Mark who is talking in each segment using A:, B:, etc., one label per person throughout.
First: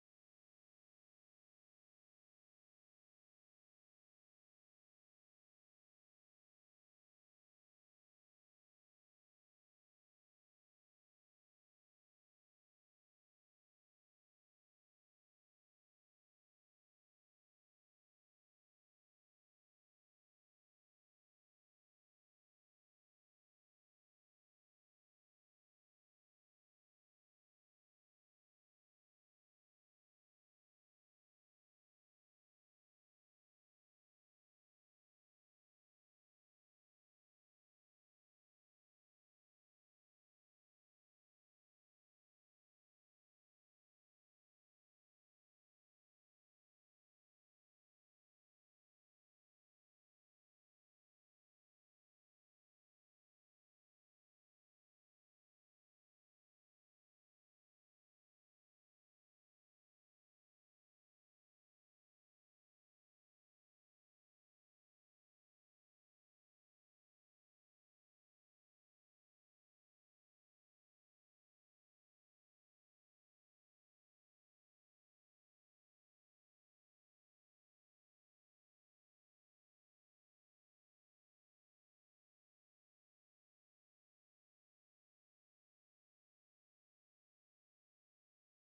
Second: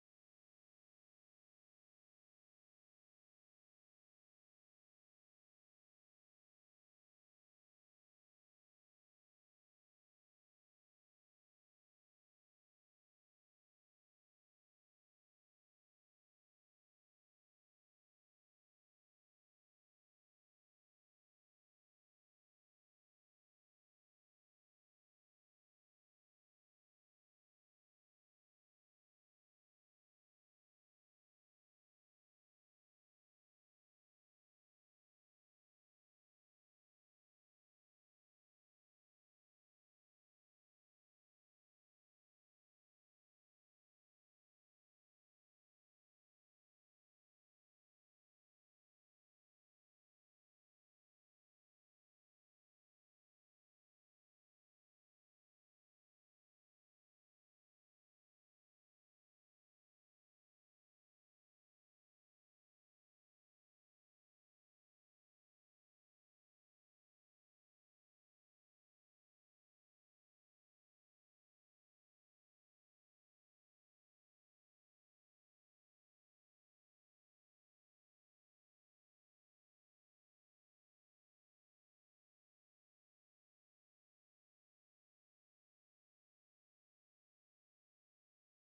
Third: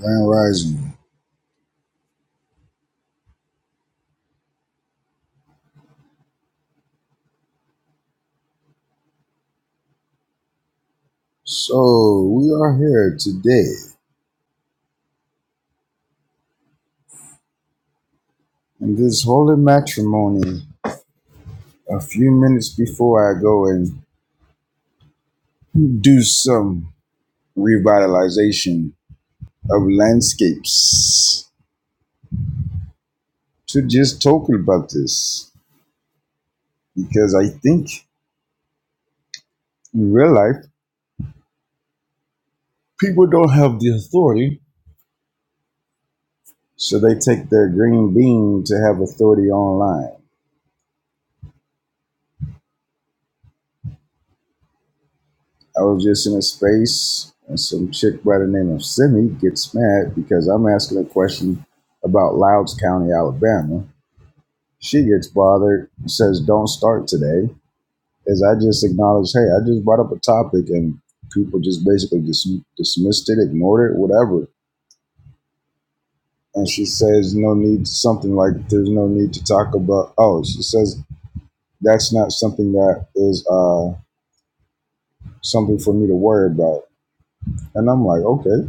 A: Grand Rising. So we are here today in this holy matrimony. A few minutes before I go and do some revitalization of landscapes to just talk about this because I think in real life people don't have the authority, so they take their green bean to have authority online. I was just in a space and some chick by the name of Simi gets mad because I'm asking a question about Louds County, Alabama. She gets bothered, says, Don't start today. As I just acknowledged, hey, I just brought up a topic and people just basically dis- dismissed it, ignored it, whatever. And she says, No need, something like, There's no need to talk about. Oh, she says, That's not something that is uh, something for me to worry about. And I'm like, Okay,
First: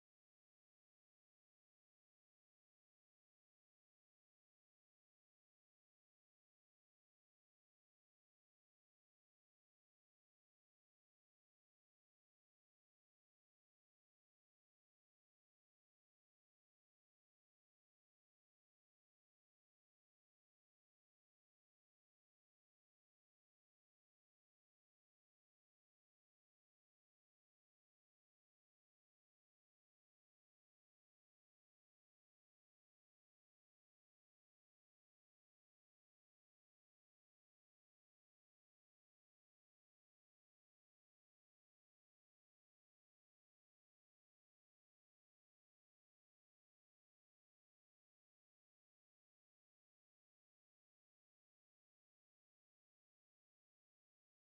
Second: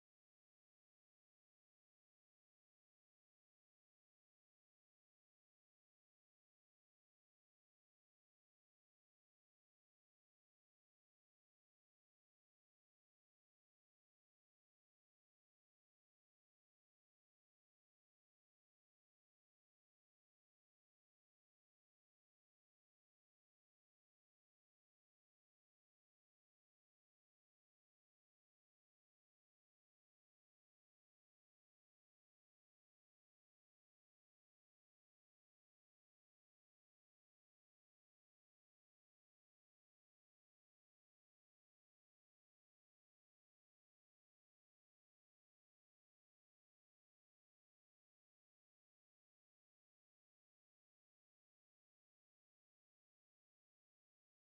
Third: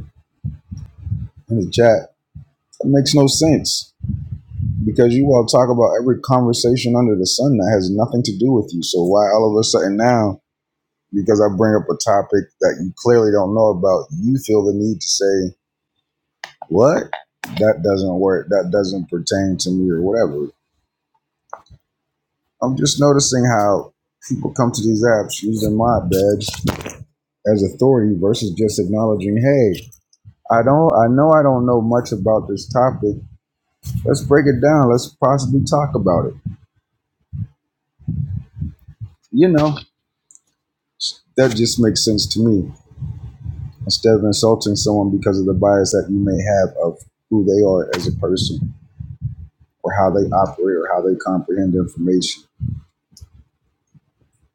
A: in the chat, that makes no sense because you all talk about every conversation under the sun that has nothing to do with you. So why all of a sudden now, because I bring up a topic that you clearly don't know about, you feel the need to say, What? That doesn't work. That doesn't pertain to me or whatever. I'm just noticing how people come to these apps using my badge as authority versus just acknowledging, hey, I don't I know I don't know much about this topic. Let's break it down. Let's possibly talk about it. You know, that just makes sense to me instead of insulting someone because of the bias that you may have of who they are as a person or how they operate or how they comprehend information.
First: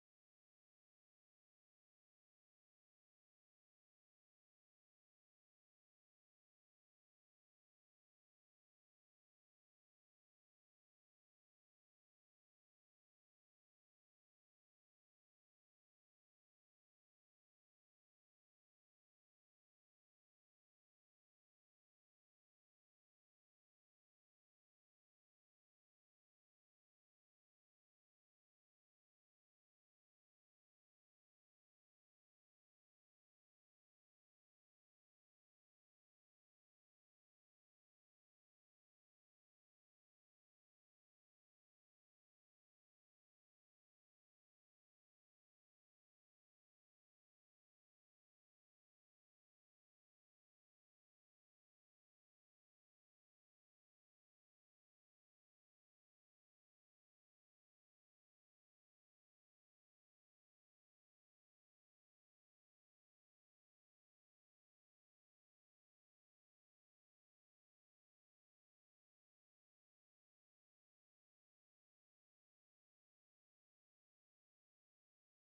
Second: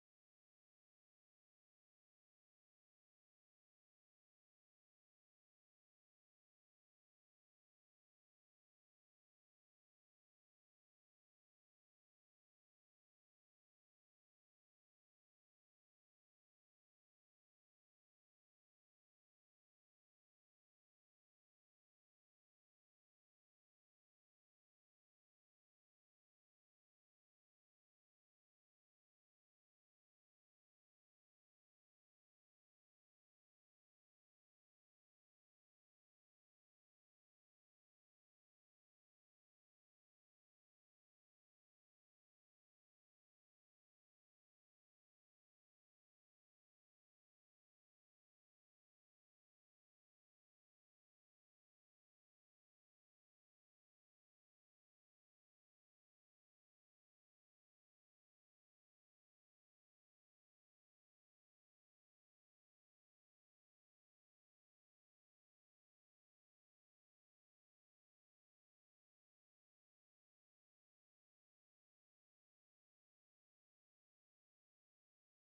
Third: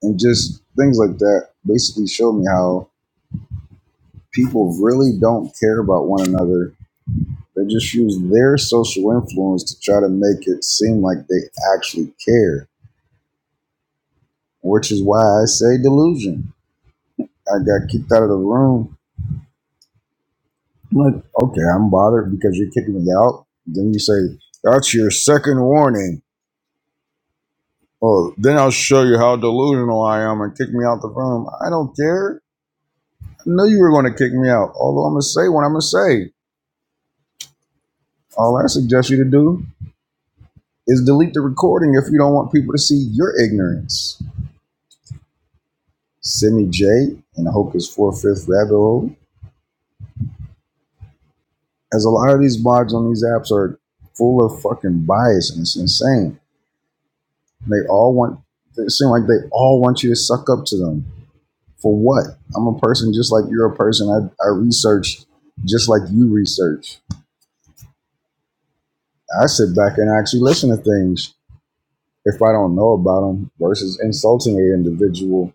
A: And just things like that basically showed me how people really don't care about one another. They just use their social influence to try to make it seem like they actually care, which is why I say delusion. I got kicked out of the room. I'm like, okay, I'm bothered because you're kicking me out. Then you say, that's your second warning Oh, then I'll show you how delusional I am and kick me out the room. I don't care. I knew you were going to kick me out. Although I'm going to say what I'm going to say. All I suggest you to do is delete the recording if you don't want people to see your ignorance. Simi J and I four fifth rabbit hole. As a lot of these mods on these apps are full of fucking bias and it's insane. They all want. It seems like they all want you to suck up to them. For what? I'm a person just like you're a person. I, I research just like you research. I sit back and actually listen to things if I don't know about them versus insulting an individual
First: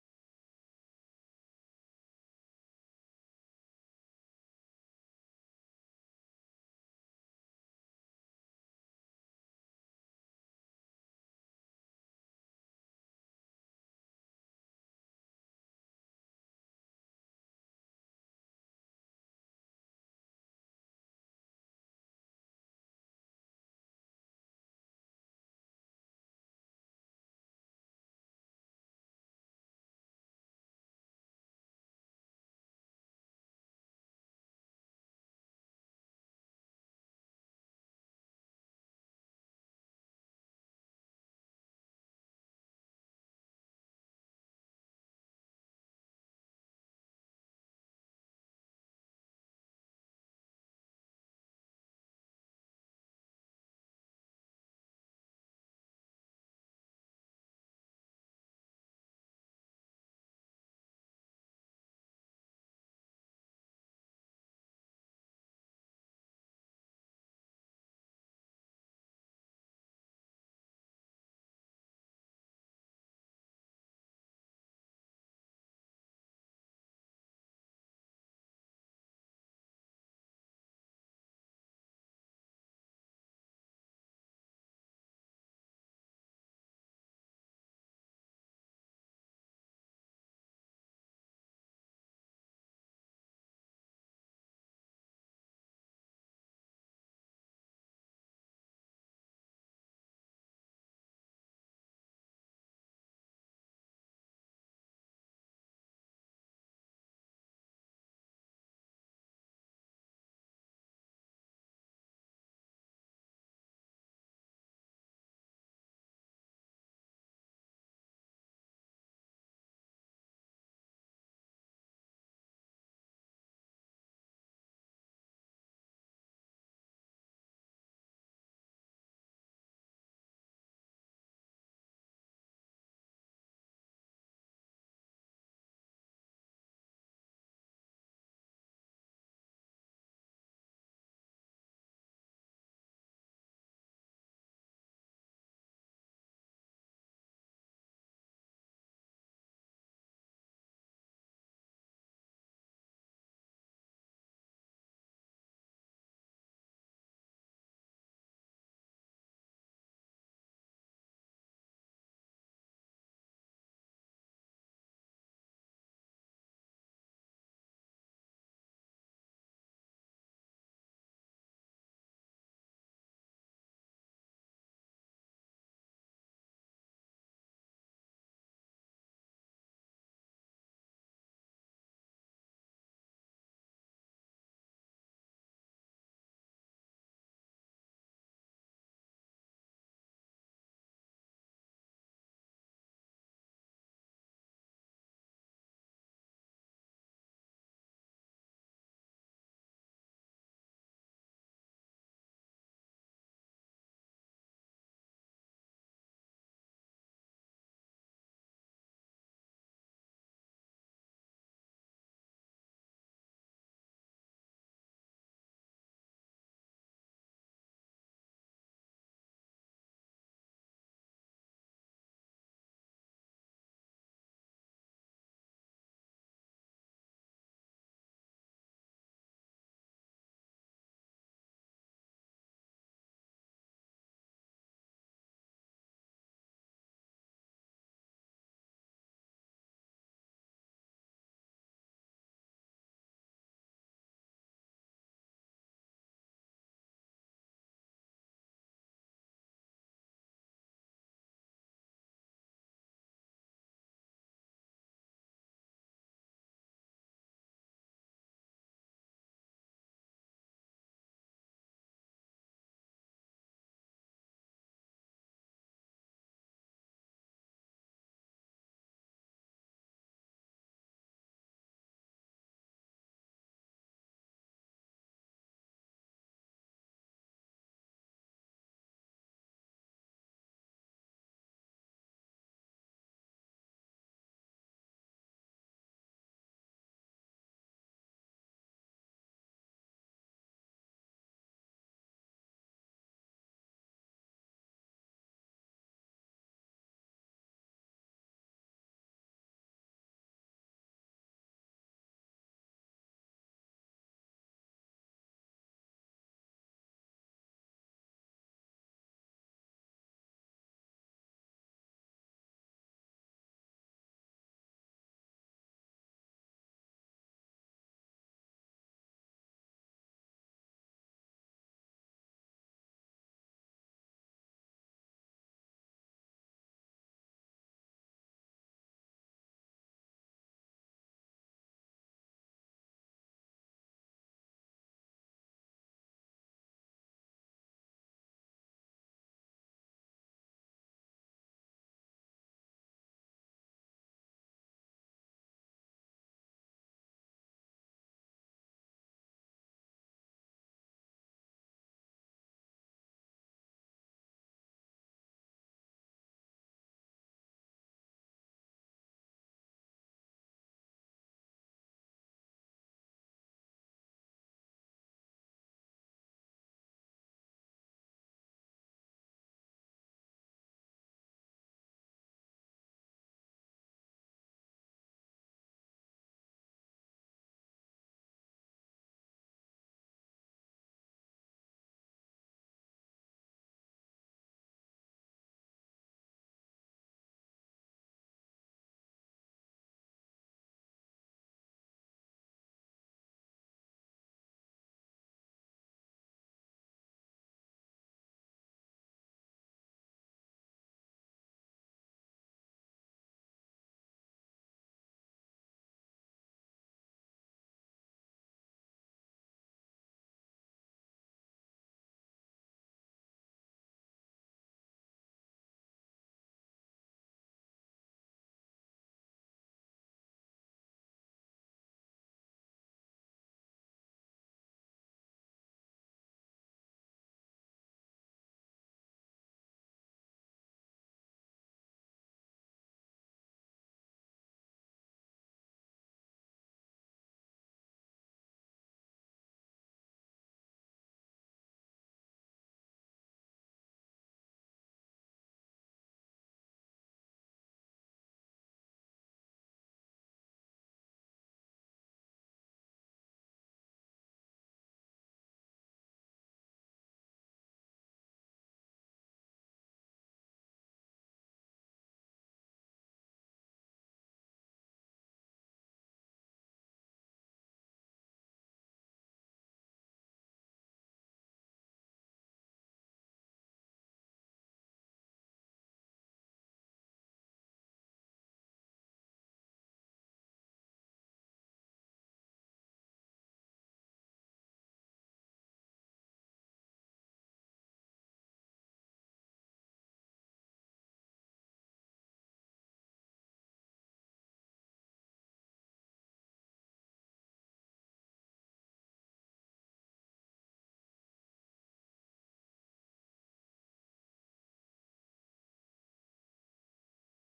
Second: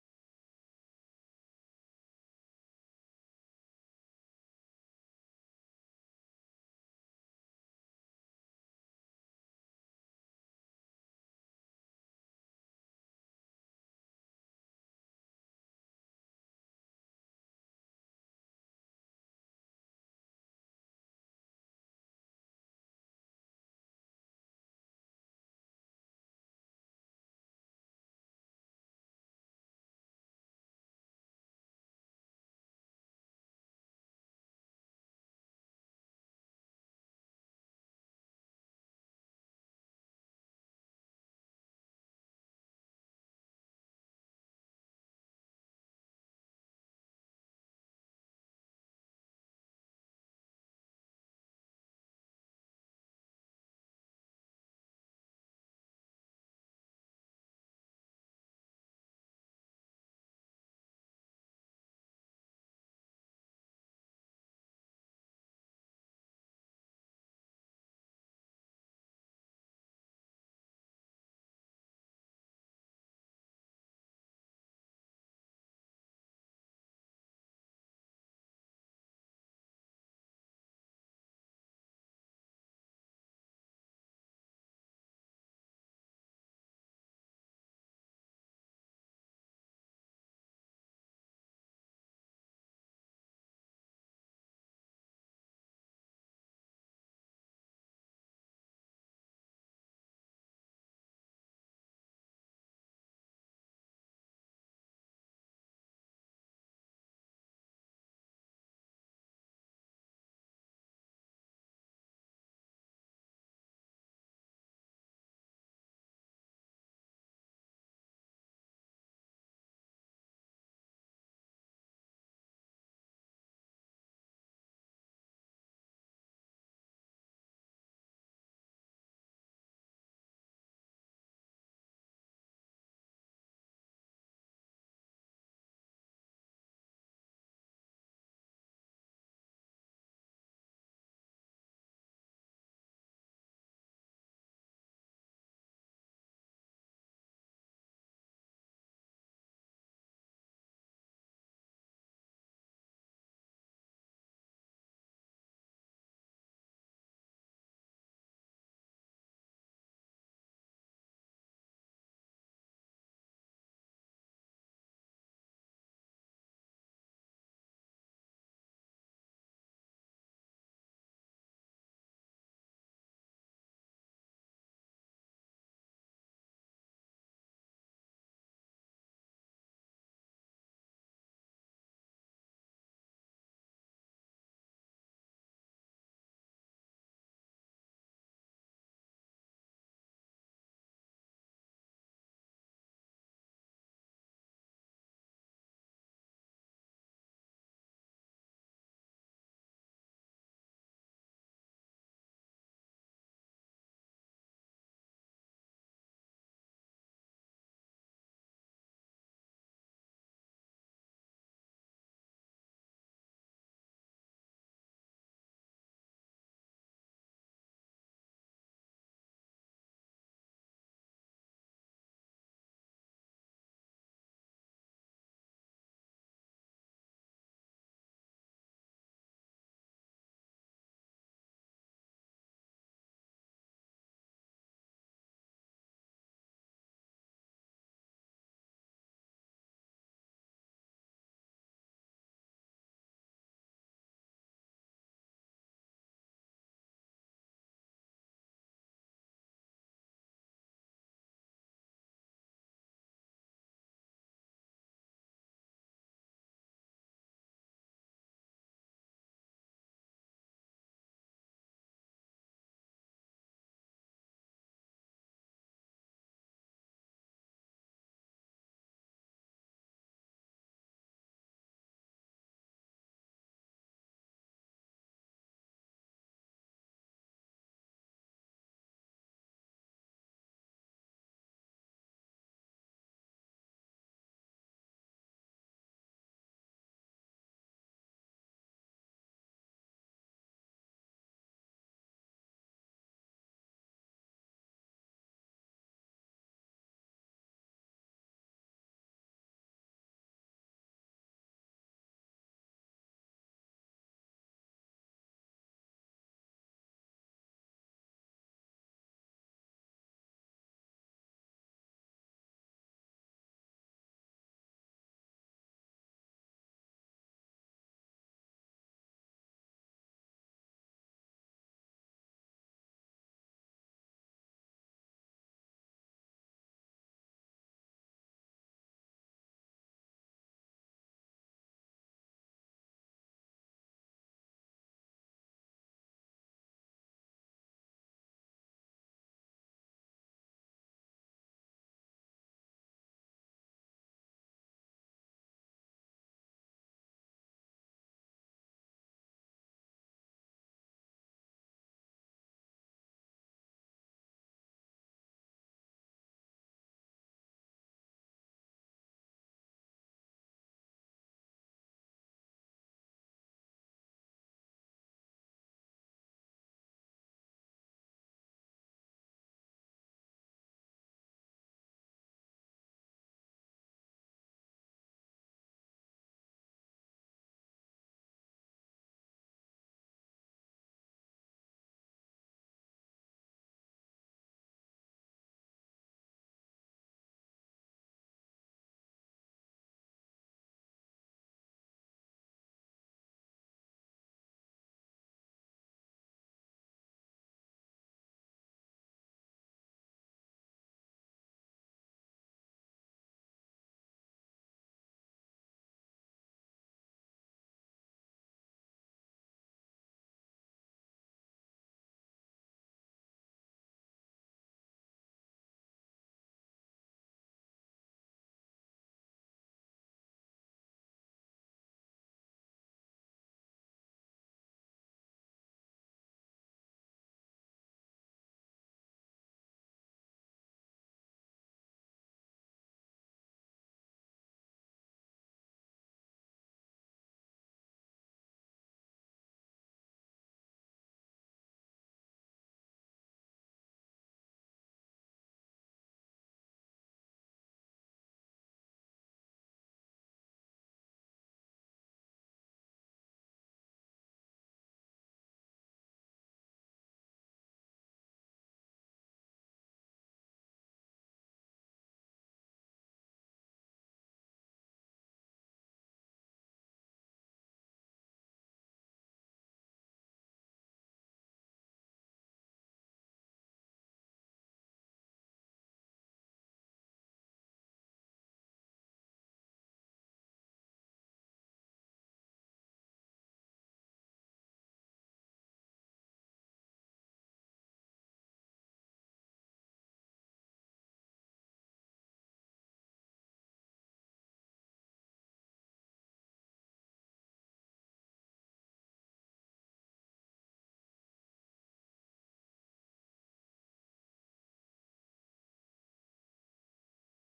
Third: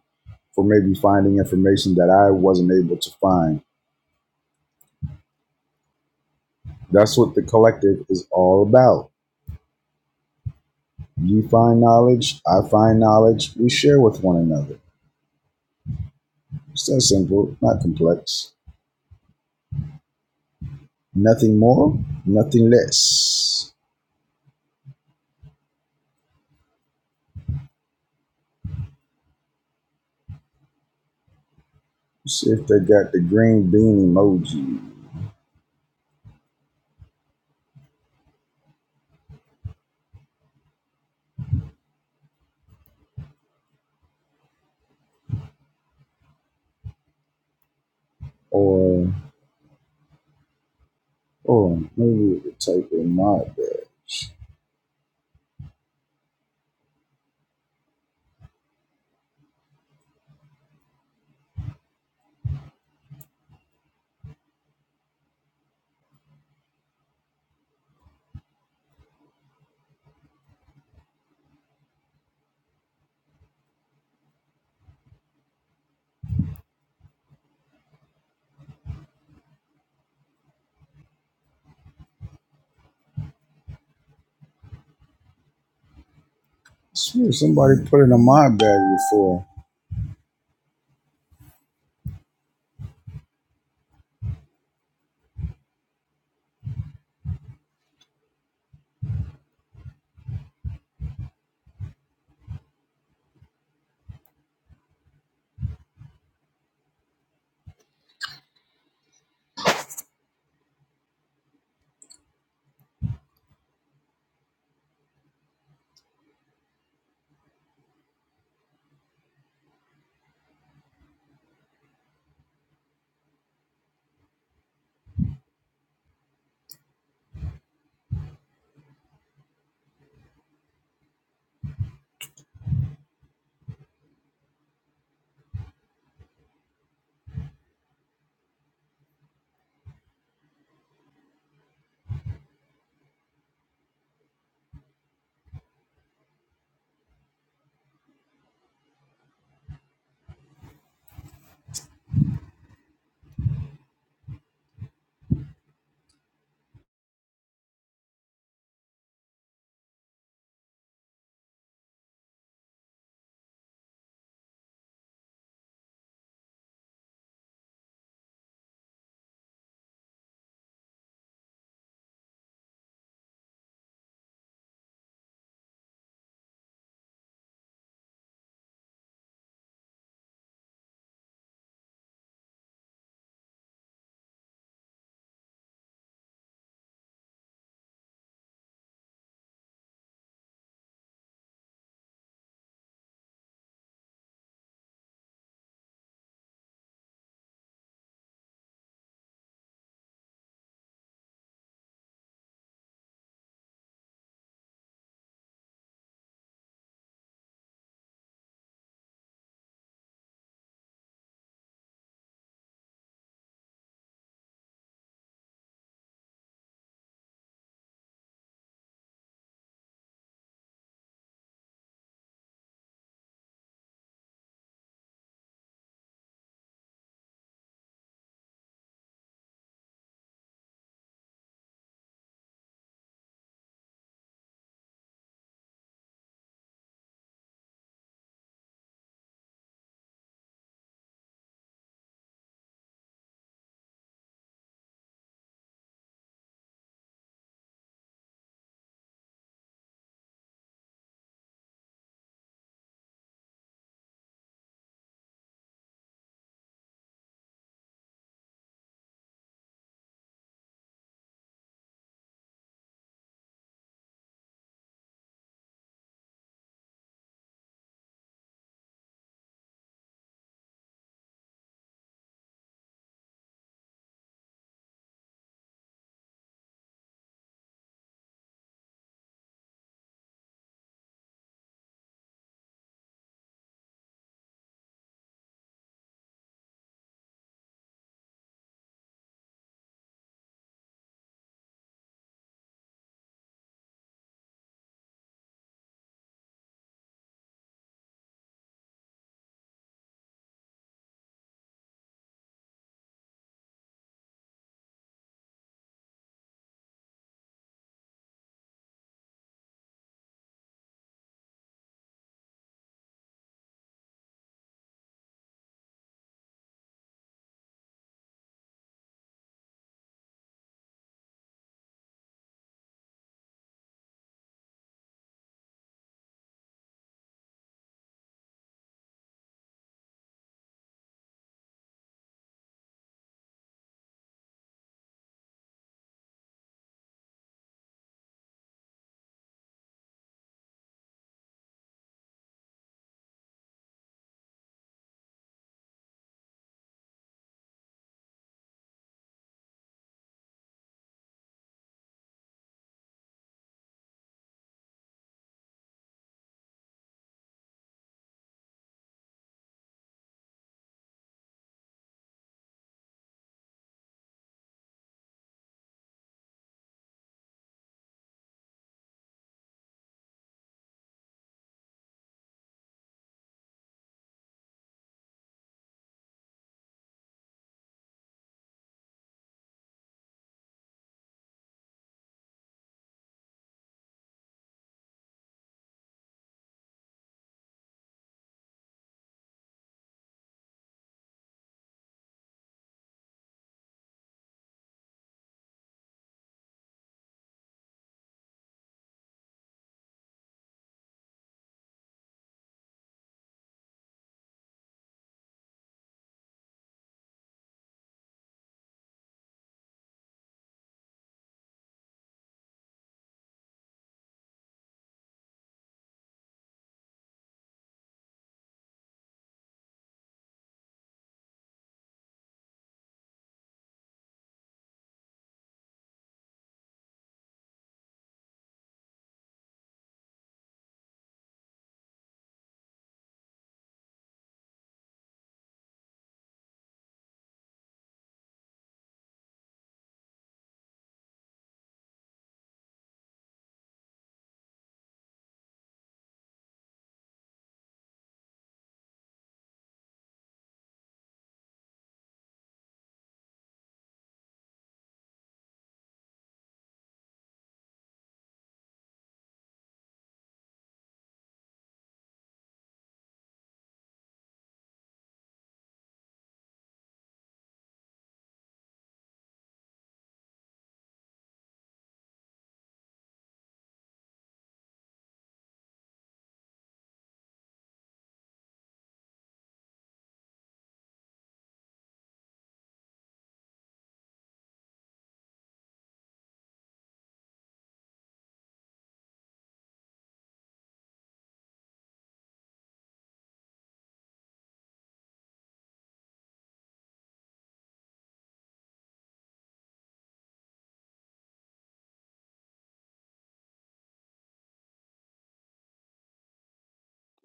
A: for maybe finding information that I wasn't able to find. That's what the collective is all about. You find knowledge, I find knowledge, we share with one another. It's that simple, not complex. Nothing more, nothing less. Let's see if they got the green bean emoji or, oh, maybe we could type in mod bag. I swear somebody put in a mod bag before.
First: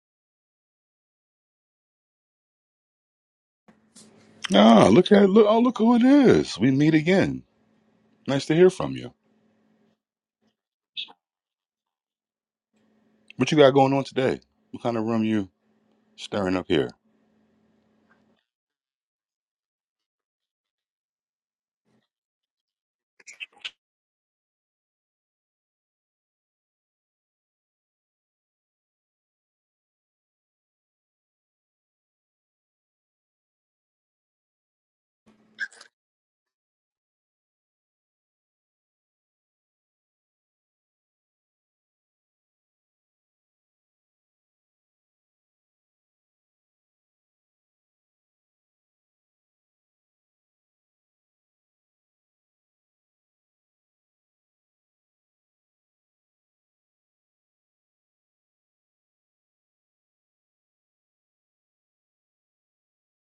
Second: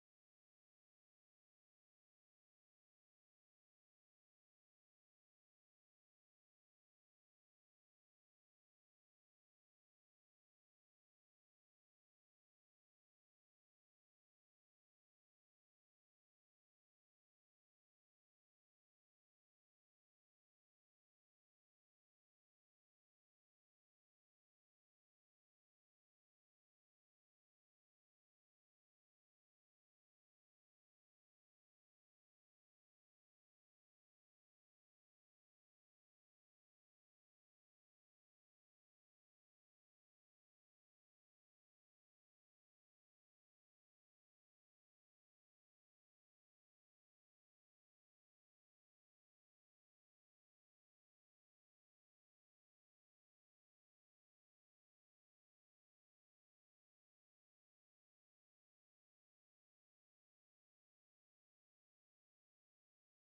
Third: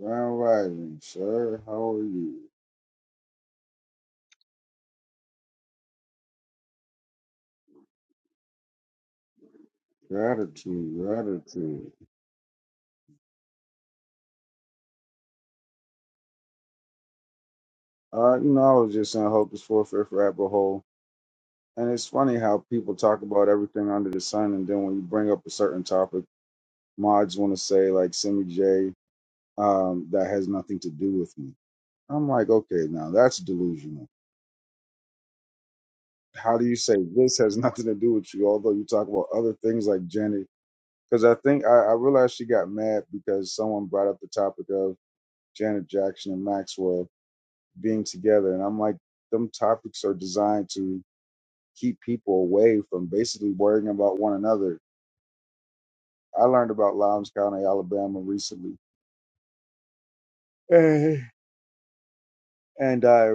A: Grand Rising, sir. How are you?
B: Ah, look at look oh look who it is. We meet again. Nice to hear from you.
A: Gratitude, gratitude.
B: What you got going on today? What kind of room you stirring up here?
A: Uh, you know, I was just in Hocus for Fifth rabbit hole, and it's funny how people talk about everything under the sun, and then when you bring up a certain topic, mods want to say like Simi J, um, that has nothing to do with me. I'm like, okay, now that's delusional. How do you say this has nothing to do with you? Although you talk about other things like Janet, because I think I, I realized she got mad because someone brought up the topic of Janet Jackson and Maxwell being together. And I'm like, them topics are designed to keep people away from basically worrying about one another. I learned about Lowndes County, Alabama recently. Eh. And I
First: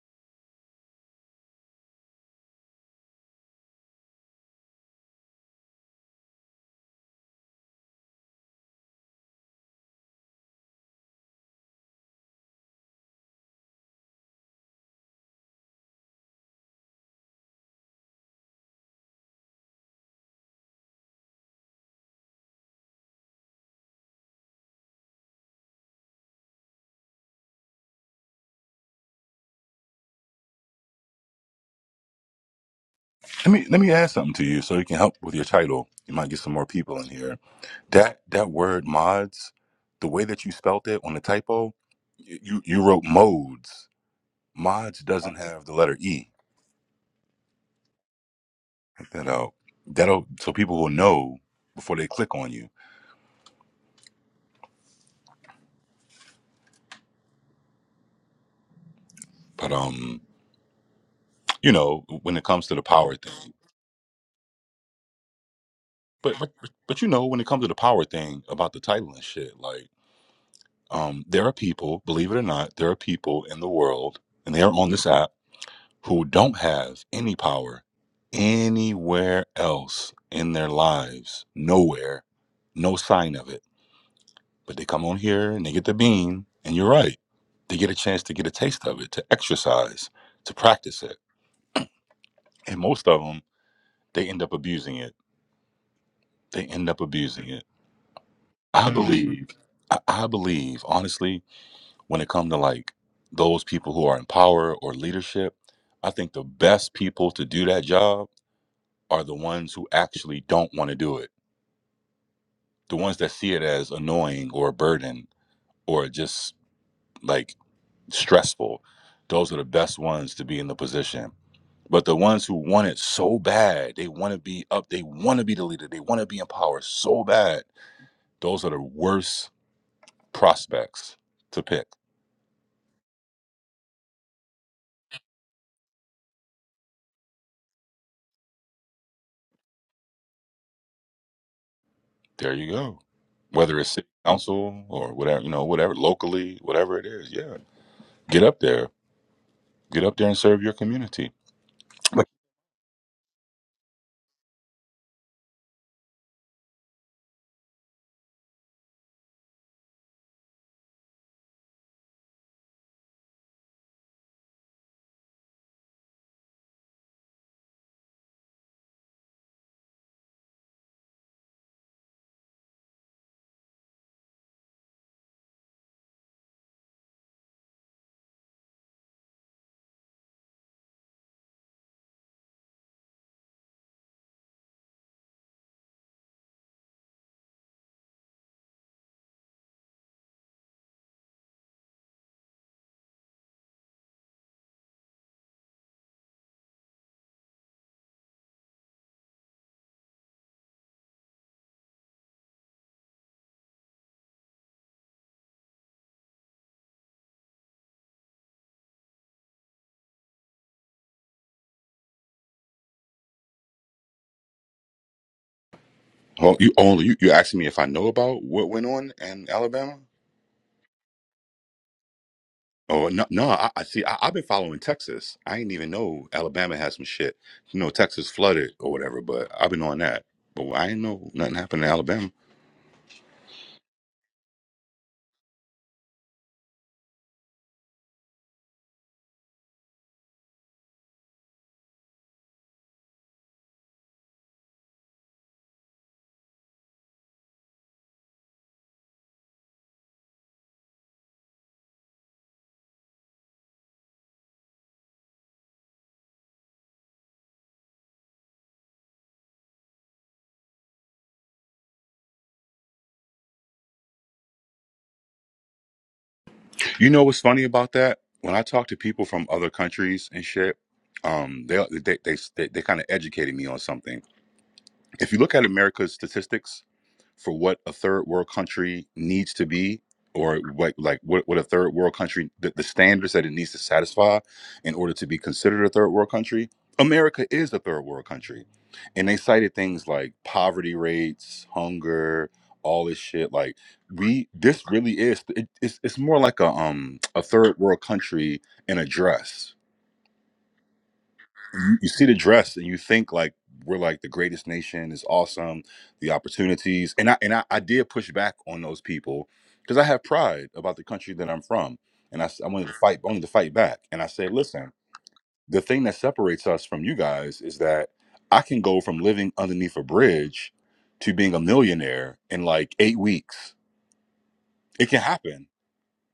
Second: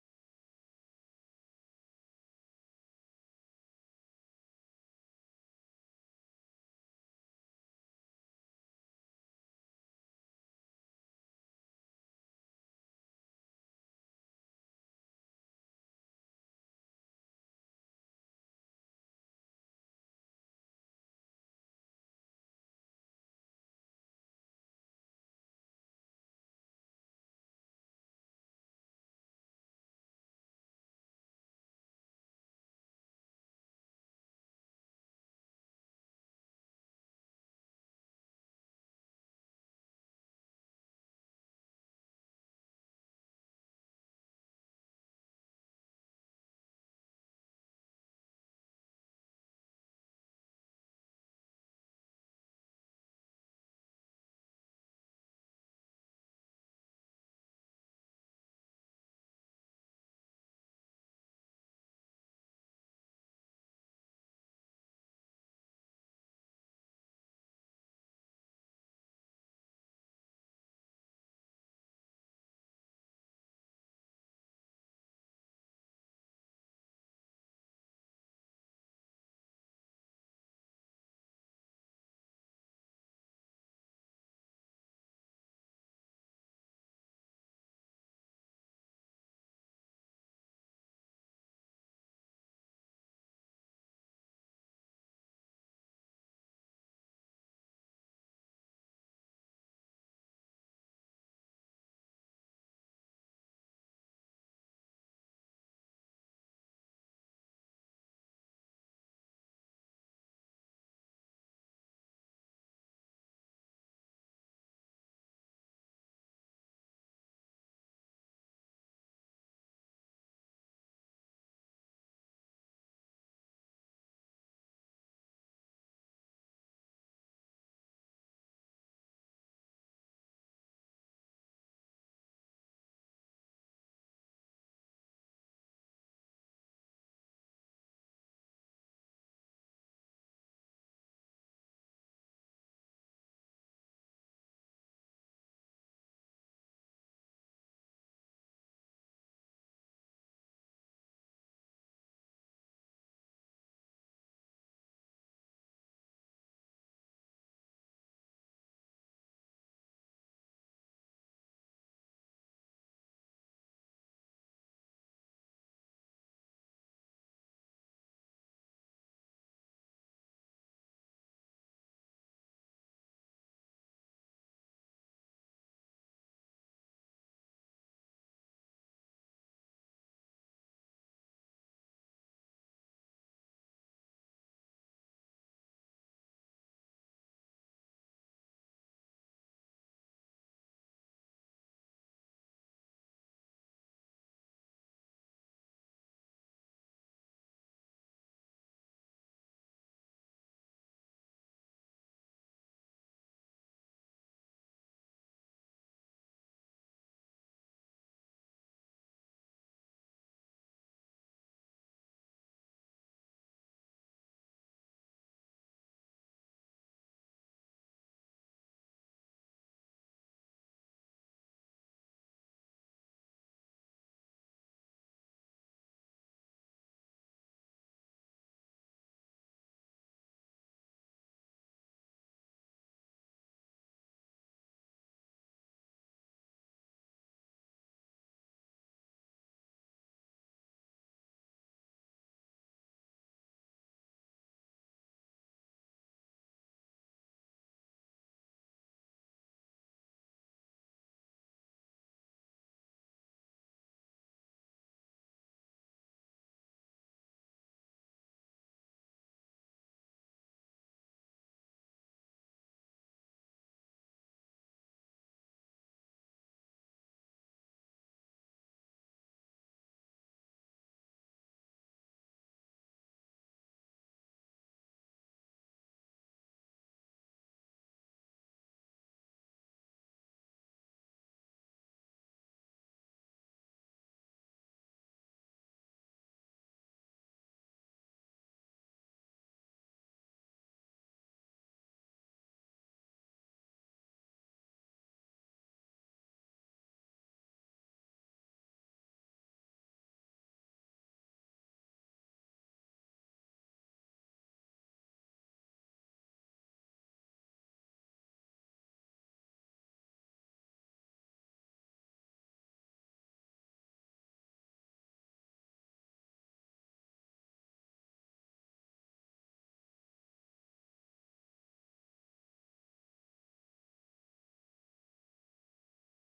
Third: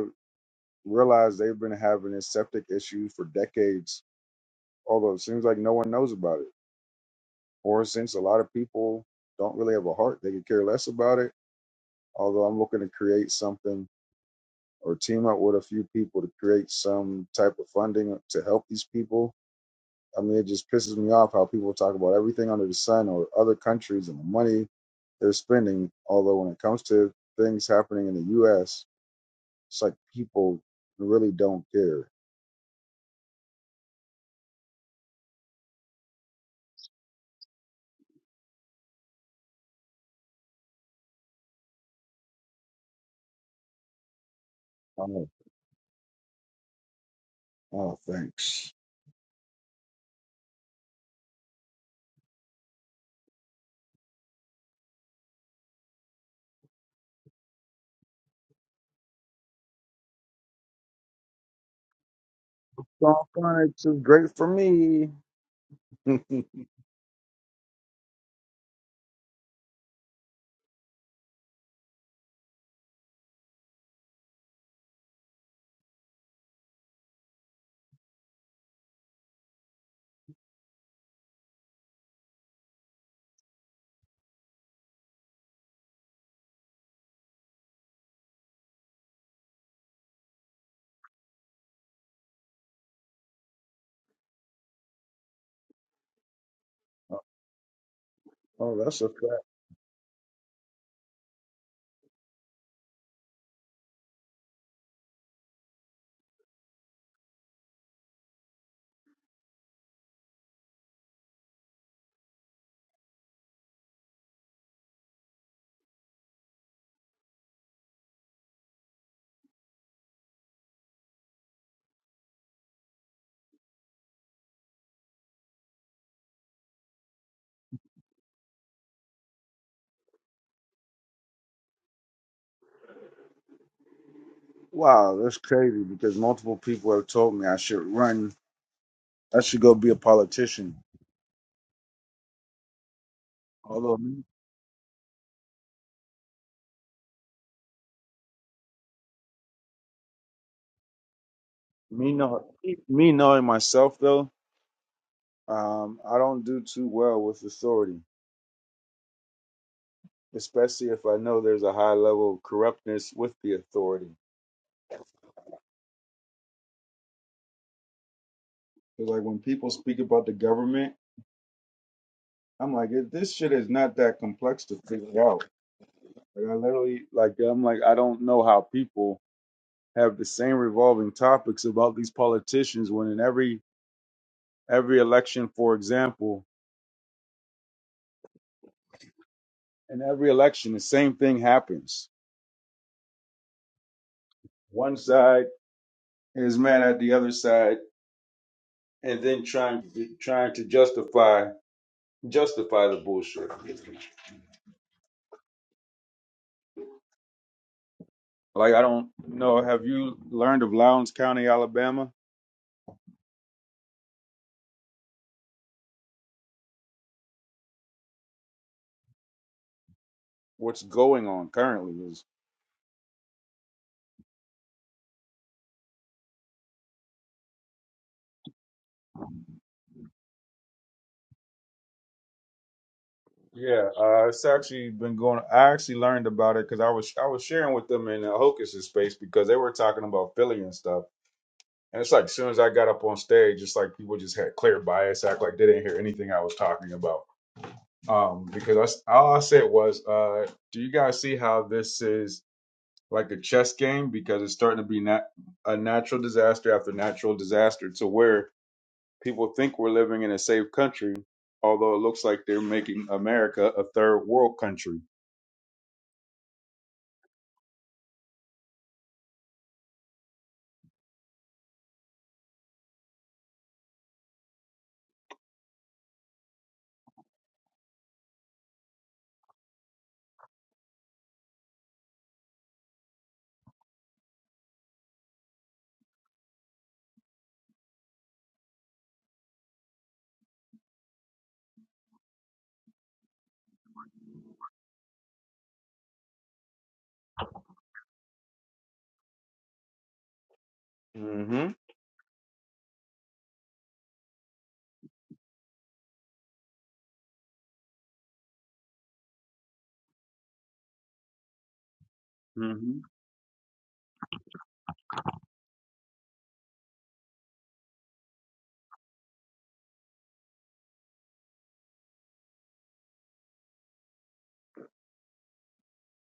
A: realized they've been having this septic issue for decades, although it seems like no one knows about it. Or since a lot of people don't really have a heart, they could care less about it. Although I'm looking to create something or team up with a few people to create some type of funding to help these people I mean, it just pisses me off how people talk about everything under the sun or other countries and the money they're spending. Although when it comes to things happening in the U.S., it's like people really don't care.
B: Let me so you can help with your title. Get some more people in here. That that word mods, the way they spelled it on the oh, you you wrote modes. Mods
A: Oh,
B: doesn't have the letter E.
A: oh thanks.
B: Check that out. That'll so people will know before they click on you. But um, you know, when it comes to the power
A: Well,
B: thing.
A: Phonics is great for me.
B: But but
A: oh,
B: but you know, when it comes to the power thing about the title and shit, like Um, there are people, believe it or not, there are people in the world, and they are on this app, who don't have any power anywhere else in their lives. Nowhere. No sign of it. But they come on here and they get the bean, and you're right. They get a chance to get a taste of it, to exercise, to practice it. And most of them, they end up abusing it. They end up abusing it. I
A: that's a fact.
B: believe, I, I believe, honestly, when it comes to like those people who are in power or leadership, I think the best people to do that job are the ones who actually don't want to do it. The ones that see it as annoying or a burden or just like stressful. Those are the best ones to be in the position. But the ones who want it so bad, they want to be up, they want to be the leader, they want to be in power so bad. Those are the worst prospects to pick
A: Wow, that's crazy because multiple people have told me I should run. I should go be a politician.
B: There you go. Whether it's
A: Although
B: city
A: me,
B: council or whatever, you know, whatever locally, whatever it is, yeah, get up there, get up there and serve your community.
A: me,
B: But-
A: know, me knowing myself though, um, I don't do too well with authority. especially if I know there's a high level of corruptness with the authority. 'Cause, like when people speak about the government, I'm like, this shit is not that complex to figure out. Like I literally, like I'm like, I don't know how people have the same revolving topics about these politicians when in every every election, for example, in every election, the same thing happens. One side is mad at the other side, and then trying trying to justify justify the bullshit. Like I don't know. Have you learned of Lowndes County, Alabama?
B: Well, you only you, you asking me if I know about what went on in Alabama?
A: What's going on currently is
B: Oh no, no. I, I see. I, I've been following Texas. I didn't even know Alabama had some shit. You know, Texas flooded or whatever, but I've been on that. But I didn't know nothing happened in Alabama.
A: yeah. Uh, it's actually been going. I actually learned about it because I was I was sharing with them in the Hokus's space because they were talking about Philly and stuff. And it's like as soon as I got up on stage, it's like people just had clear bias, act like they didn't hear anything I was talking about. Um, because I s all I said was, uh, do you guys see how this is like a chess game? Because it's starting to be nat- a natural disaster after natural disaster to where people think we're living in a safe country, although it looks like they're making America a third world country.
B: You know what's funny about that? When I talk to people from other countries and shit, um, they they they they, they kind of educated me on something If you look at America's statistics for what a third world country needs to be, or what like what, what a third world country the, the standards that it needs to satisfy in order to be considered a third world country, America is a third world country. And they cited things like poverty rates, hunger, all this shit. Like we this really is it, it's, it's more like a um a third world country in a dress
A: hmm
B: you you see the dress and you think like we're like the greatest nation is awesome the opportunities and i and i, I did push back on those people because i have pride about the country that i'm from and I, s- I wanted
A: hmm
B: to fight I wanted to fight back and i said listen the thing that separates us from you guys is that i can go from living underneath a bridge to being a millionaire in like eight weeks it can happen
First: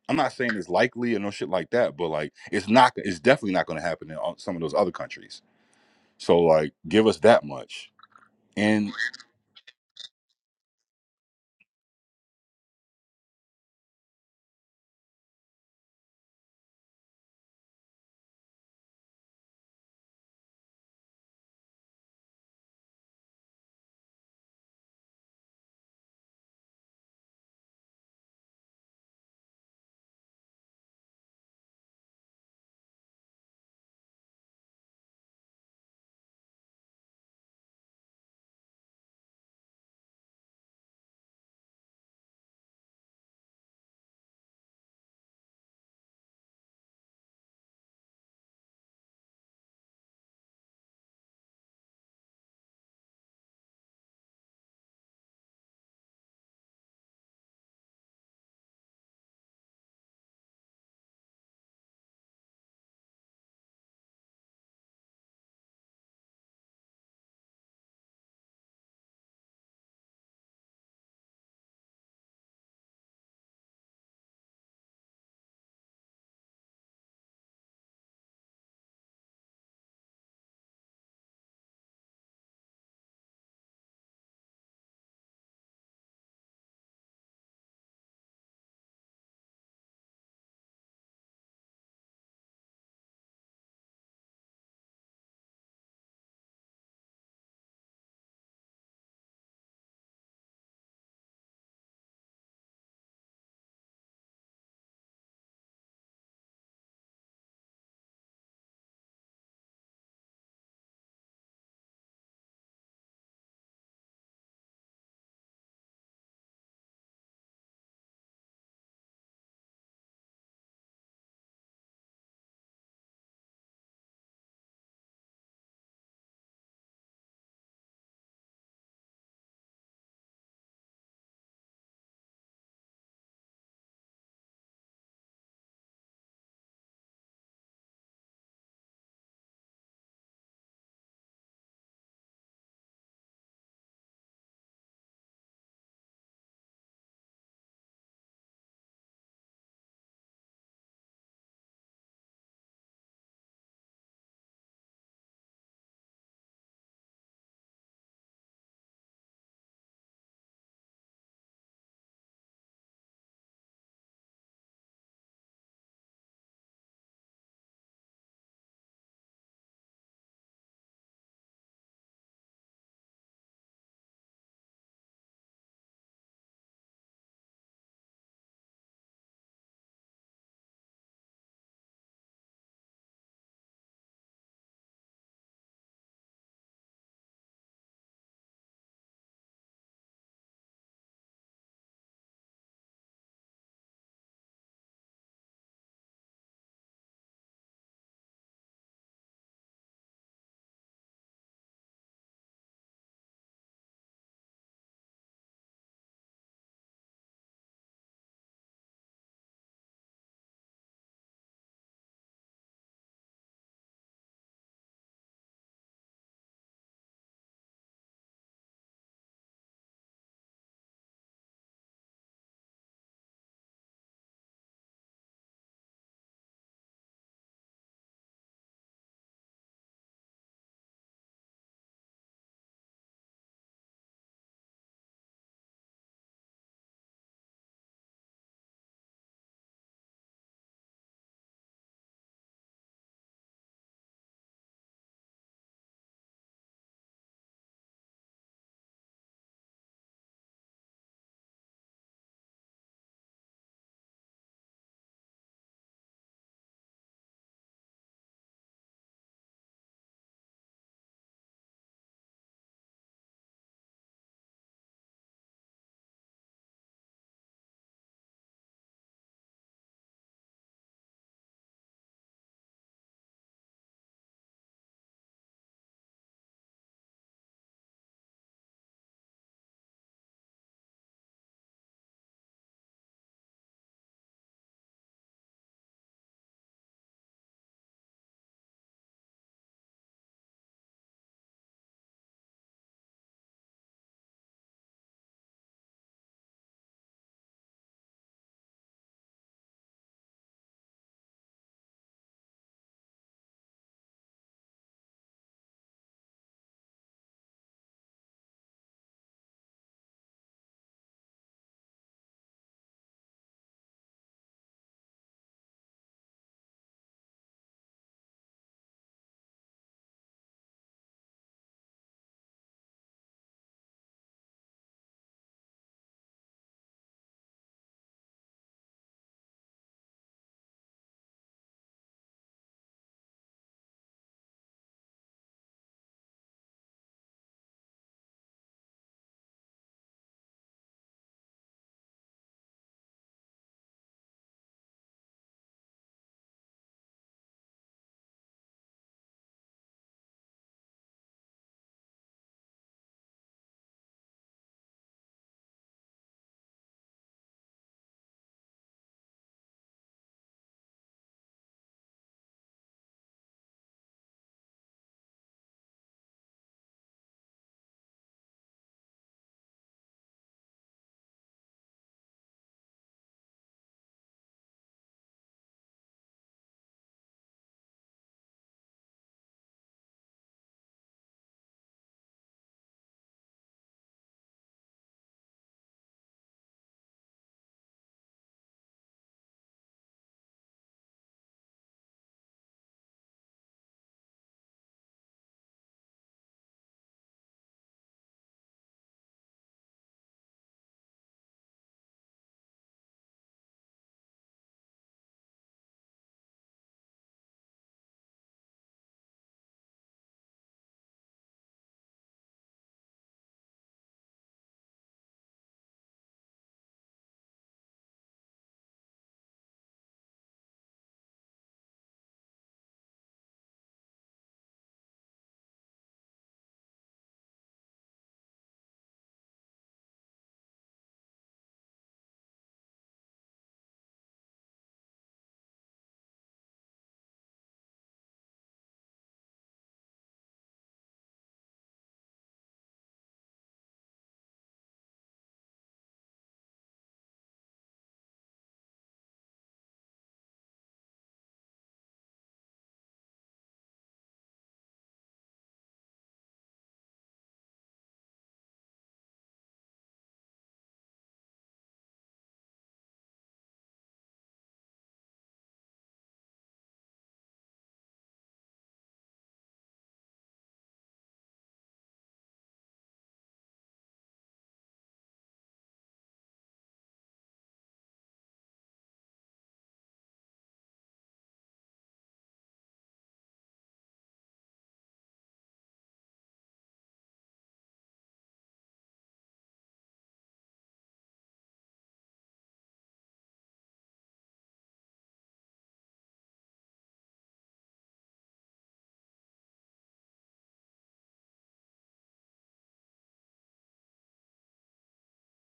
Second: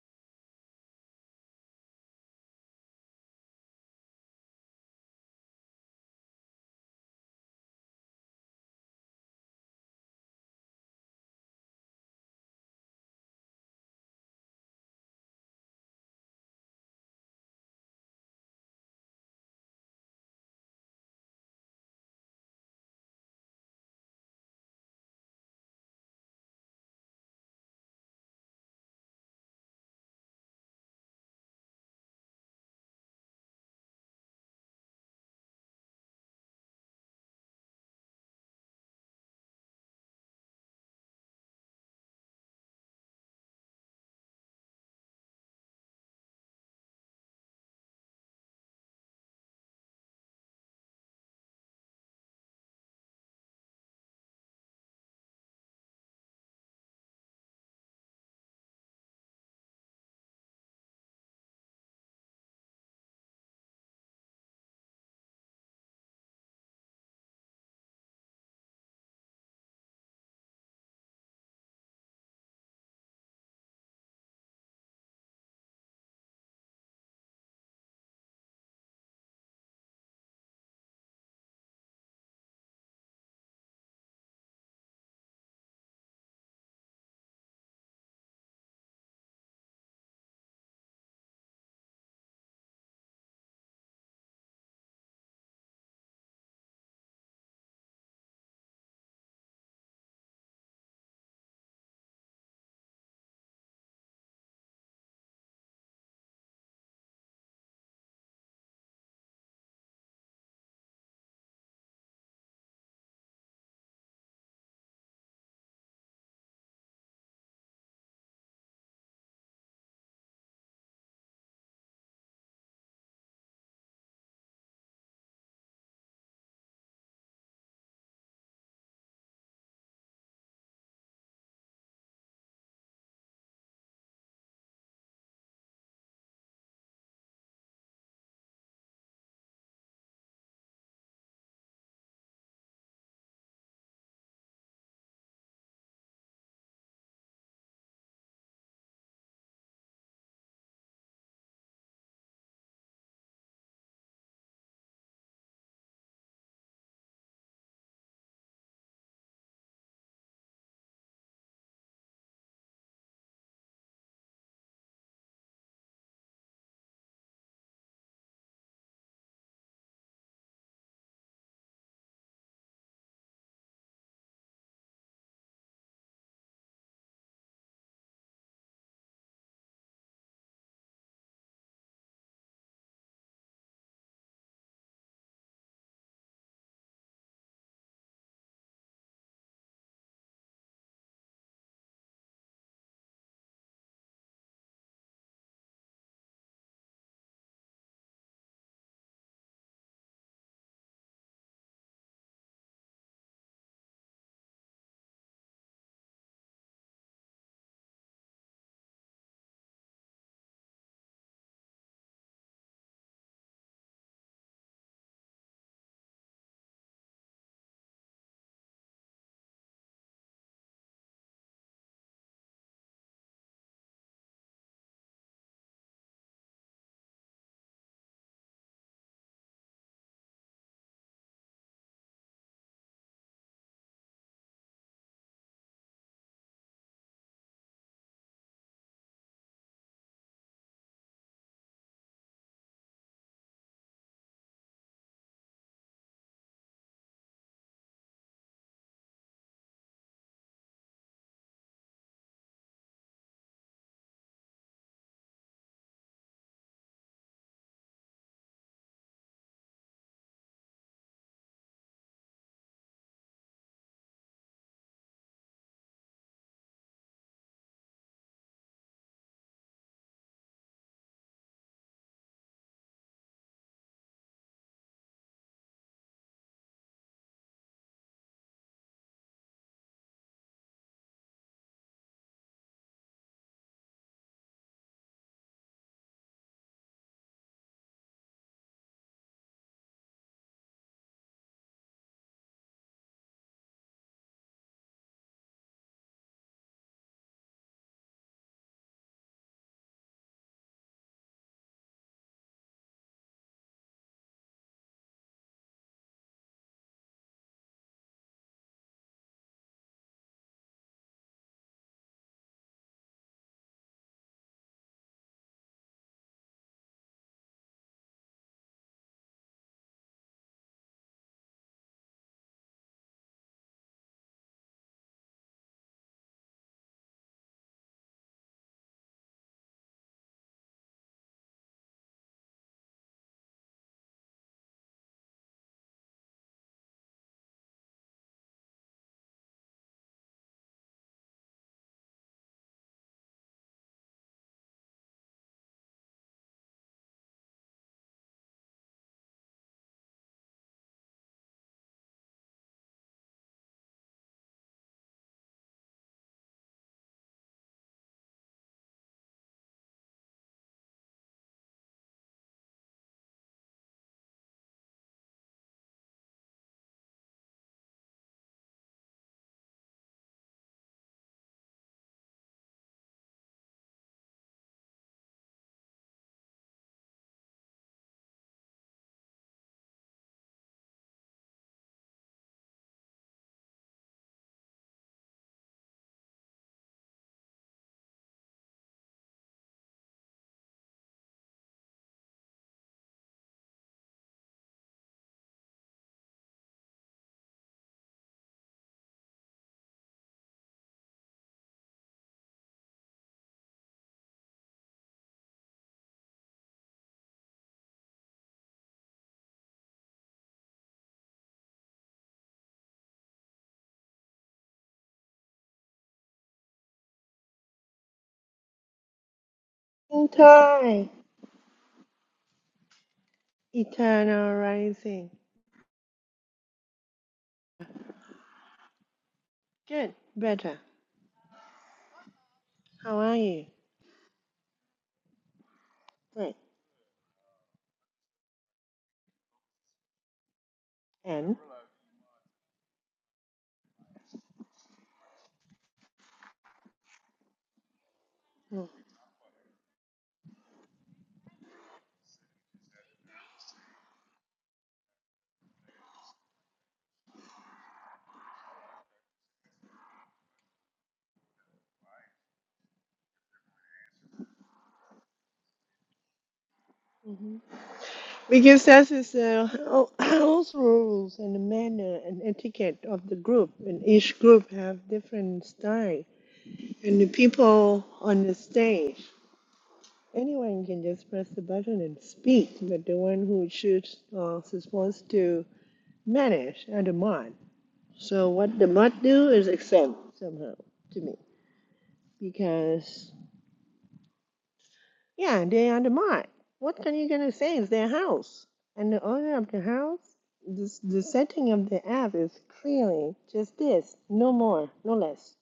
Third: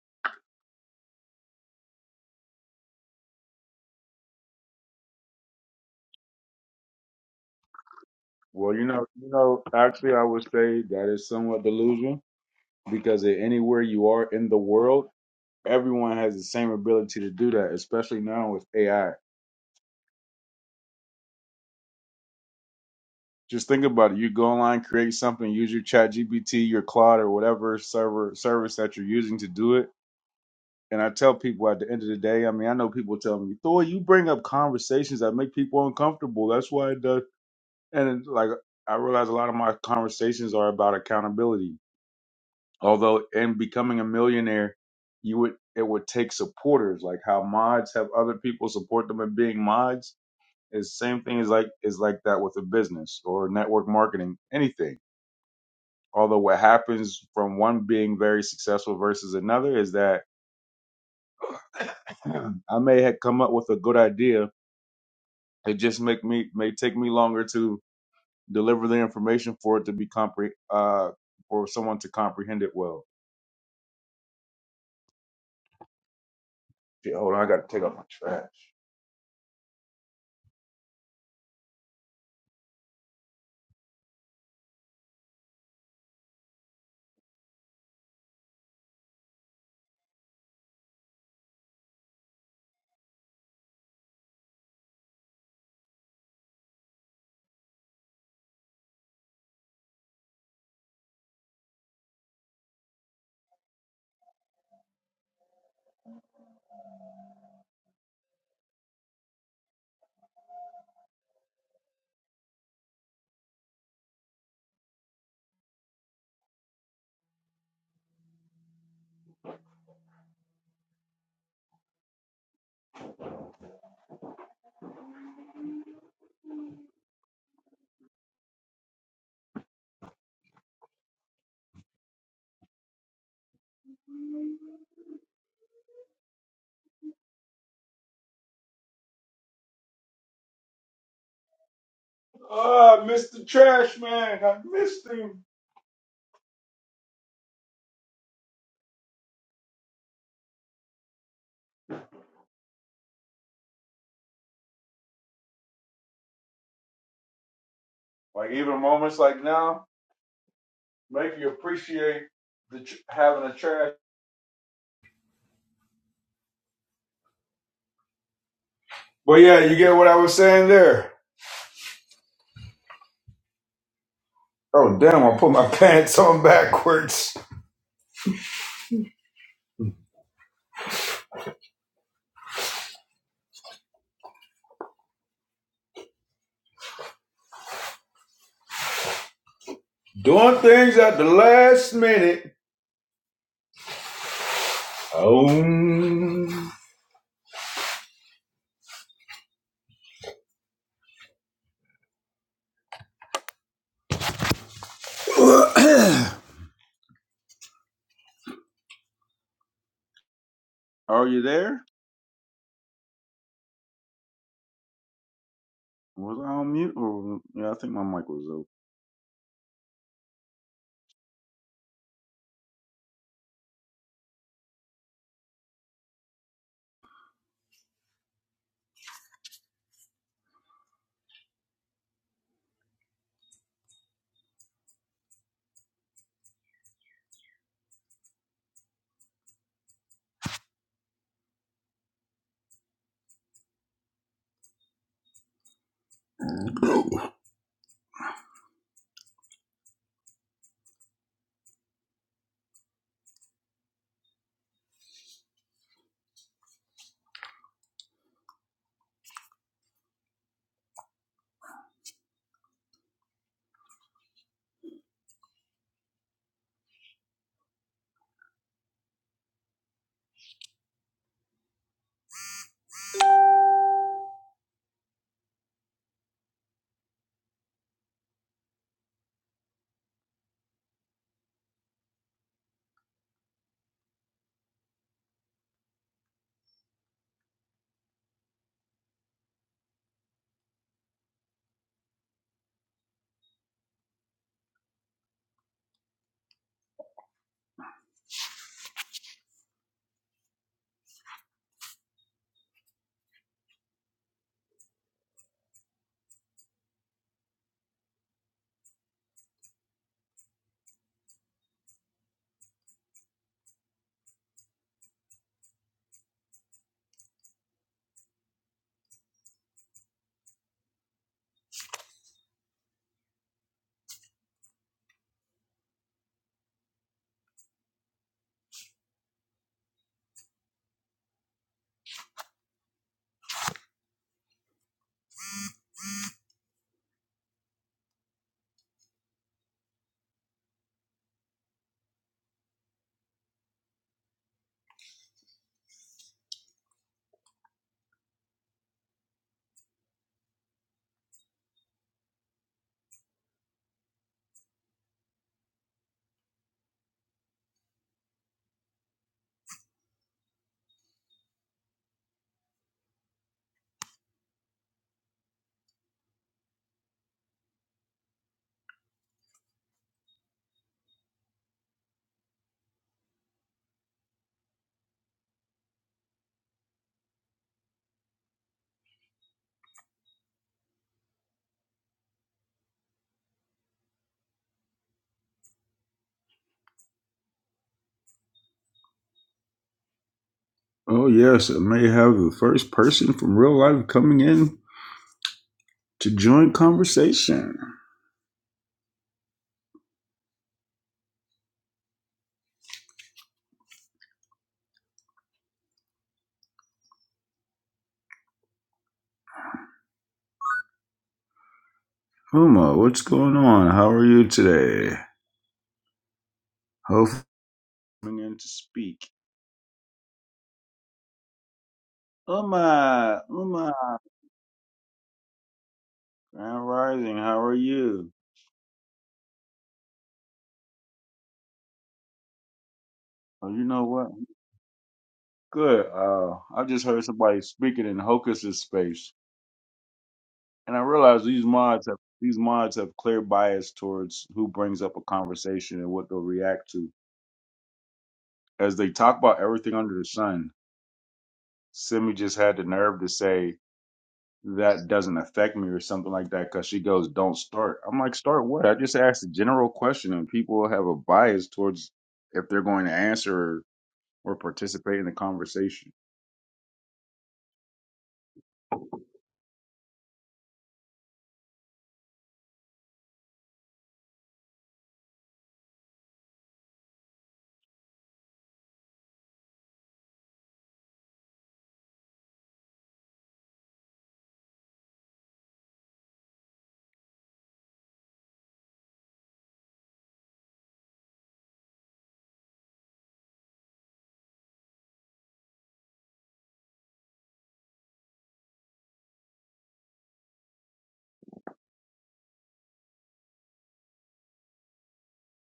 B: i'm not saying it's likely or no shit like that but like it's not it's definitely not going to happen in all- some of those other countries so like give us that much.
A: Well, you
B: And
A: know, you know, actually, I would say that is somewhat delusion because a- anywhere you are in the world, everyone has the same ability to do that, especially now with AI. Just think about it. You go online, create something, use your Chat GPT, your Claude, or whatever server service that you're using to do it And I tell people at the end of the day, I mean, I know people tell me, Thor, you bring up conversations that make people uncomfortable. That's why it does. And it's like, I realize a lot of my conversations are about accountability. Although in becoming a millionaire, you would, it would take supporters, like how mods have other people support them in being mods. Is same thing is like is like that with a business or network marketing, anything. Although what happens from one being very successful versus another is that I may have come up with a good idea It just make me may take me longer to deliver the information for it to be compre uh for someone to comprehend it well. Shit, hold on, I gotta take out my trash. Ah, I missed the trash man. I missed him. Like even moments like now make you appreciate the tr- having a trash. But yeah, you get what I was saying there. Oh damn! I put my pants on backwards. Doing things at the last minute. Oh. Are you there? Was I on mute? Or yeah, I think my mic was open. Oh, yes, it may have the first person from real life coming in to join conversation. Uma, what's going on? How are you today? Hopefully, Coming in to speak.
C: In time,
A: Uma, Uma,
C: eternal rising.
A: Grand Rising. How are you?
C: Good, better. How are you?
A: Oh, you know what? Good. Uh,
C: Great.
A: I just heard somebody speaking in Hocus's space, and I realized
C: And
A: these mods have these mods have clear bias towards who brings up a conversation and what they'll react to.
C: hmm
A: as they talk about everything under the sun, Simi just had the nerve to say that doesn't affect me or something like that because she goes, "Don't start." I'm like, "Start what?" I just asked a general question, and people have a bias towards if they're going to answer or participate in the conversation.
C: because that is the ho- house rules and the manner and etiquette of the group, and each group have different style. And the people on the stage, anyone can just press the button and speak, but the one who shoots or is supposed to manage are the mod. So what the mod do is exempt somehow to me. because yeah, they're the mark. What are you gonna say is their house? And the owner of the house, this the setting of the app is clearly just this, no more, no less.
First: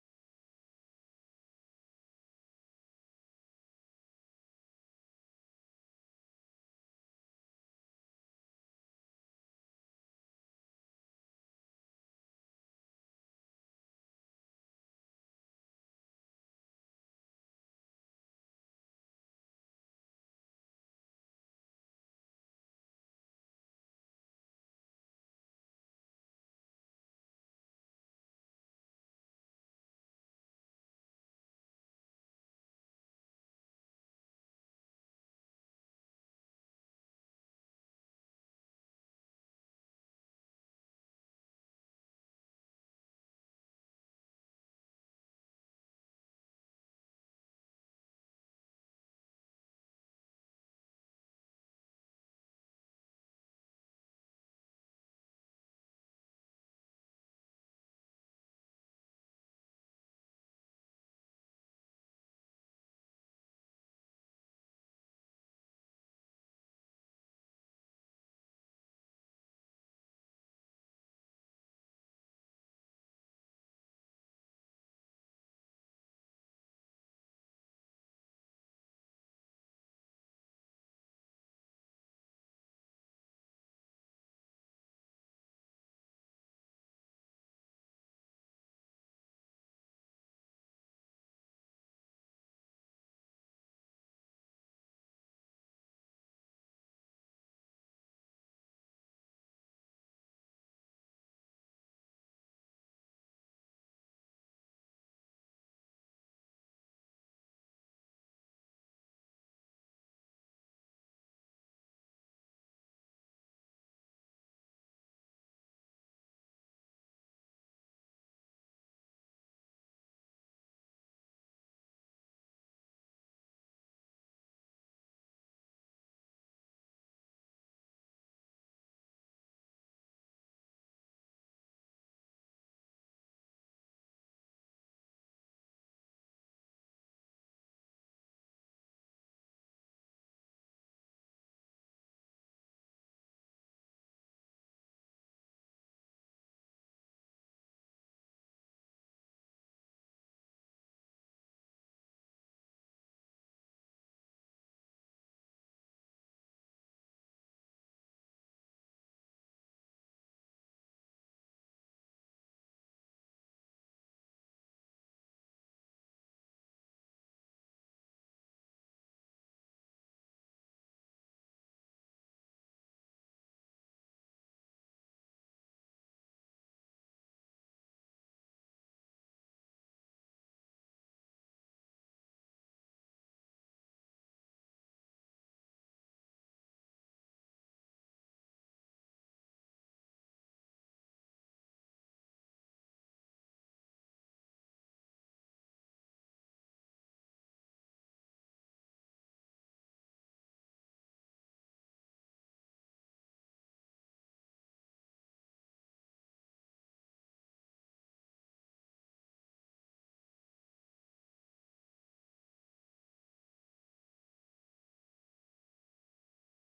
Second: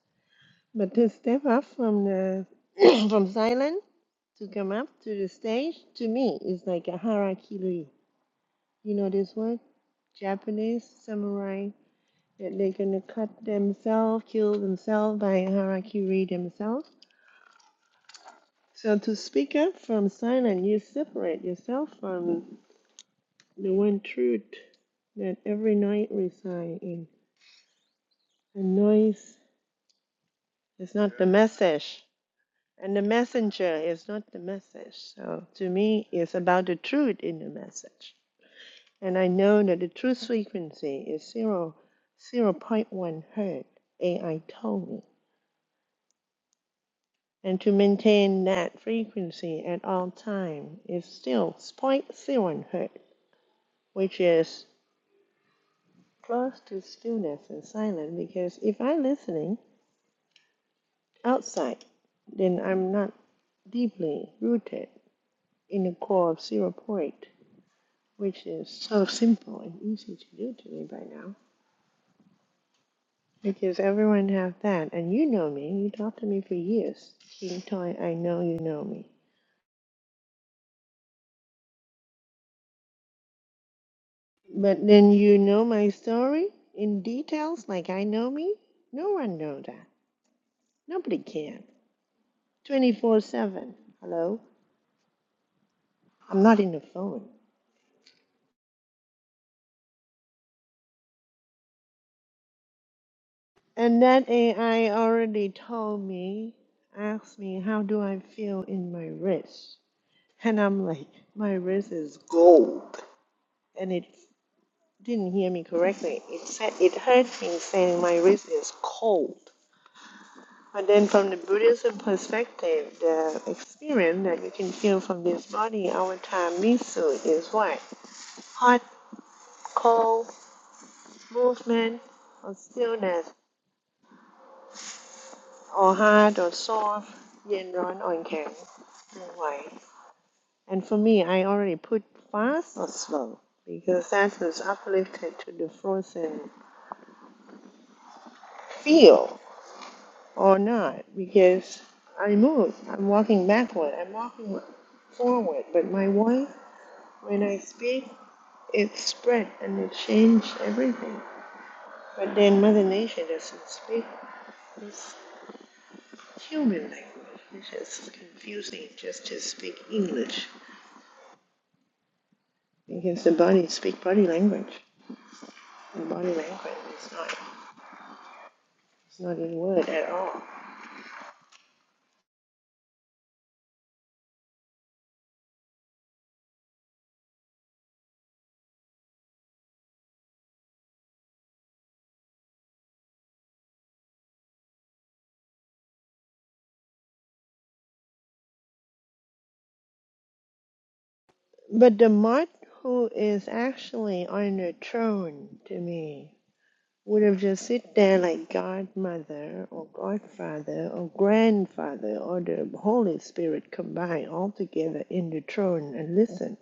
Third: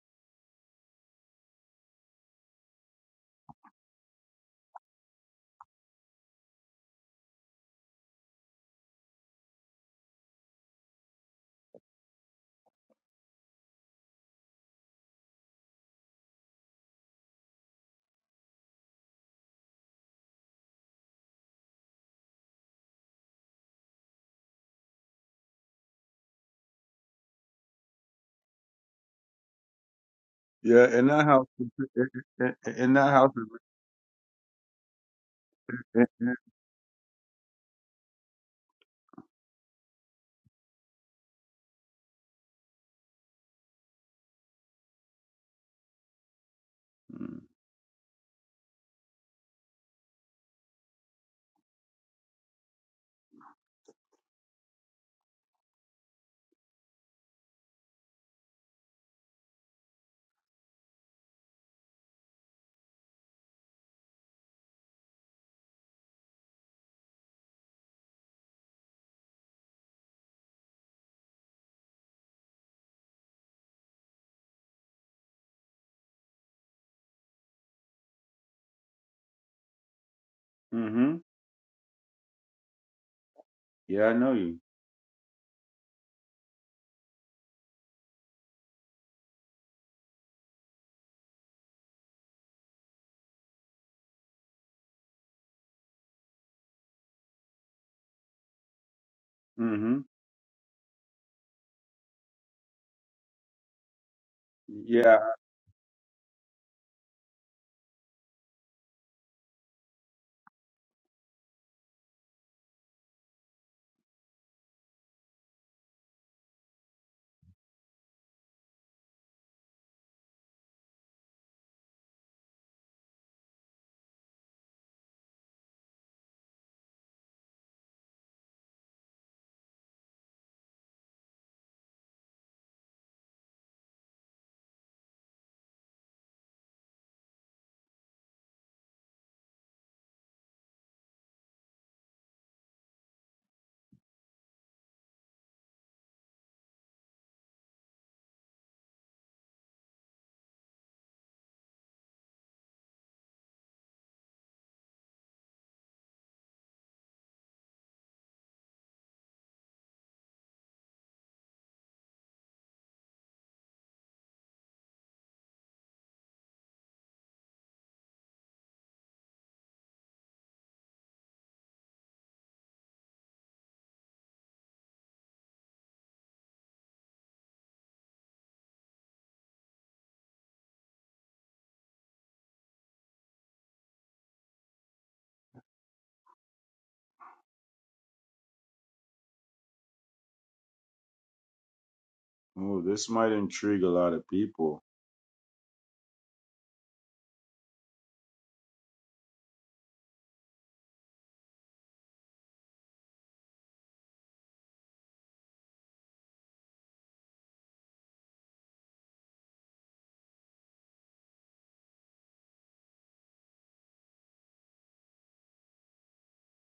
C: But to step up from the from silent to come up to the stage to me is like a harakiri. You know this word? Japanese samurai that they're gonna cut themselves, kill themselves by harakiri themselves So to speak up from silent, you separate yourself from the one truth that every night resides in. The noise
A: Yeah,
C: is
A: in
C: not
A: that
C: the
A: house,
C: message,
A: in
C: and the
A: that house,
C: messenger is not the message. So to me, it's about the truth in the message. And I know that the truth frequency is zero, zero point one hertz. AI told me. And to maintain that frequency at all time is still zero point zero 0.01 hertz, which is close to stillness and silence because if I'm listening outside, then I'm not deeply rooted in the core of zero point, which is so simple and easy to do to me by now. Because everyone have that, and you know me. You talked to me for years. King Toy, I know you know me.
A: mm-hmm. Yeah, I know you.
C: But then you know my story in details, like I know me. No one knows that. Nobody can. Twenty four seven. Hello. I'm not in the phone.
A: Mm-hmm.
C: And that AI
A: Yeah.
C: already told me, asked me, how do I feel in my wrist? And I'm like, my wrist is gold. And it didn't hear me correctly. It said it heard me saying my wrist is cold. But then from the Buddhism perspective, the experience that you can feel from this body, avatar misu, is what? Hot, cold, movement, or stillness. or hard or soft, yin, yang, or yang, that And for me, I already put fast or slow because that was uplifted to the frozen feel or not because I move. I'm walking backward. I'm walking forward. But my voice, when I speak, it spread and it changed everything. But then Mother Nature doesn't speak this human language, which is confusing just to speak English. Because the body speak body language. The body language is not it's not in word at all.
A: Oh, this might intrigue a lot of people.
C: But the Mart who is actually on the throne to me would have just sit there like godmother or godfather or grandfather or the Holy Spirit combined all together in the throne and listen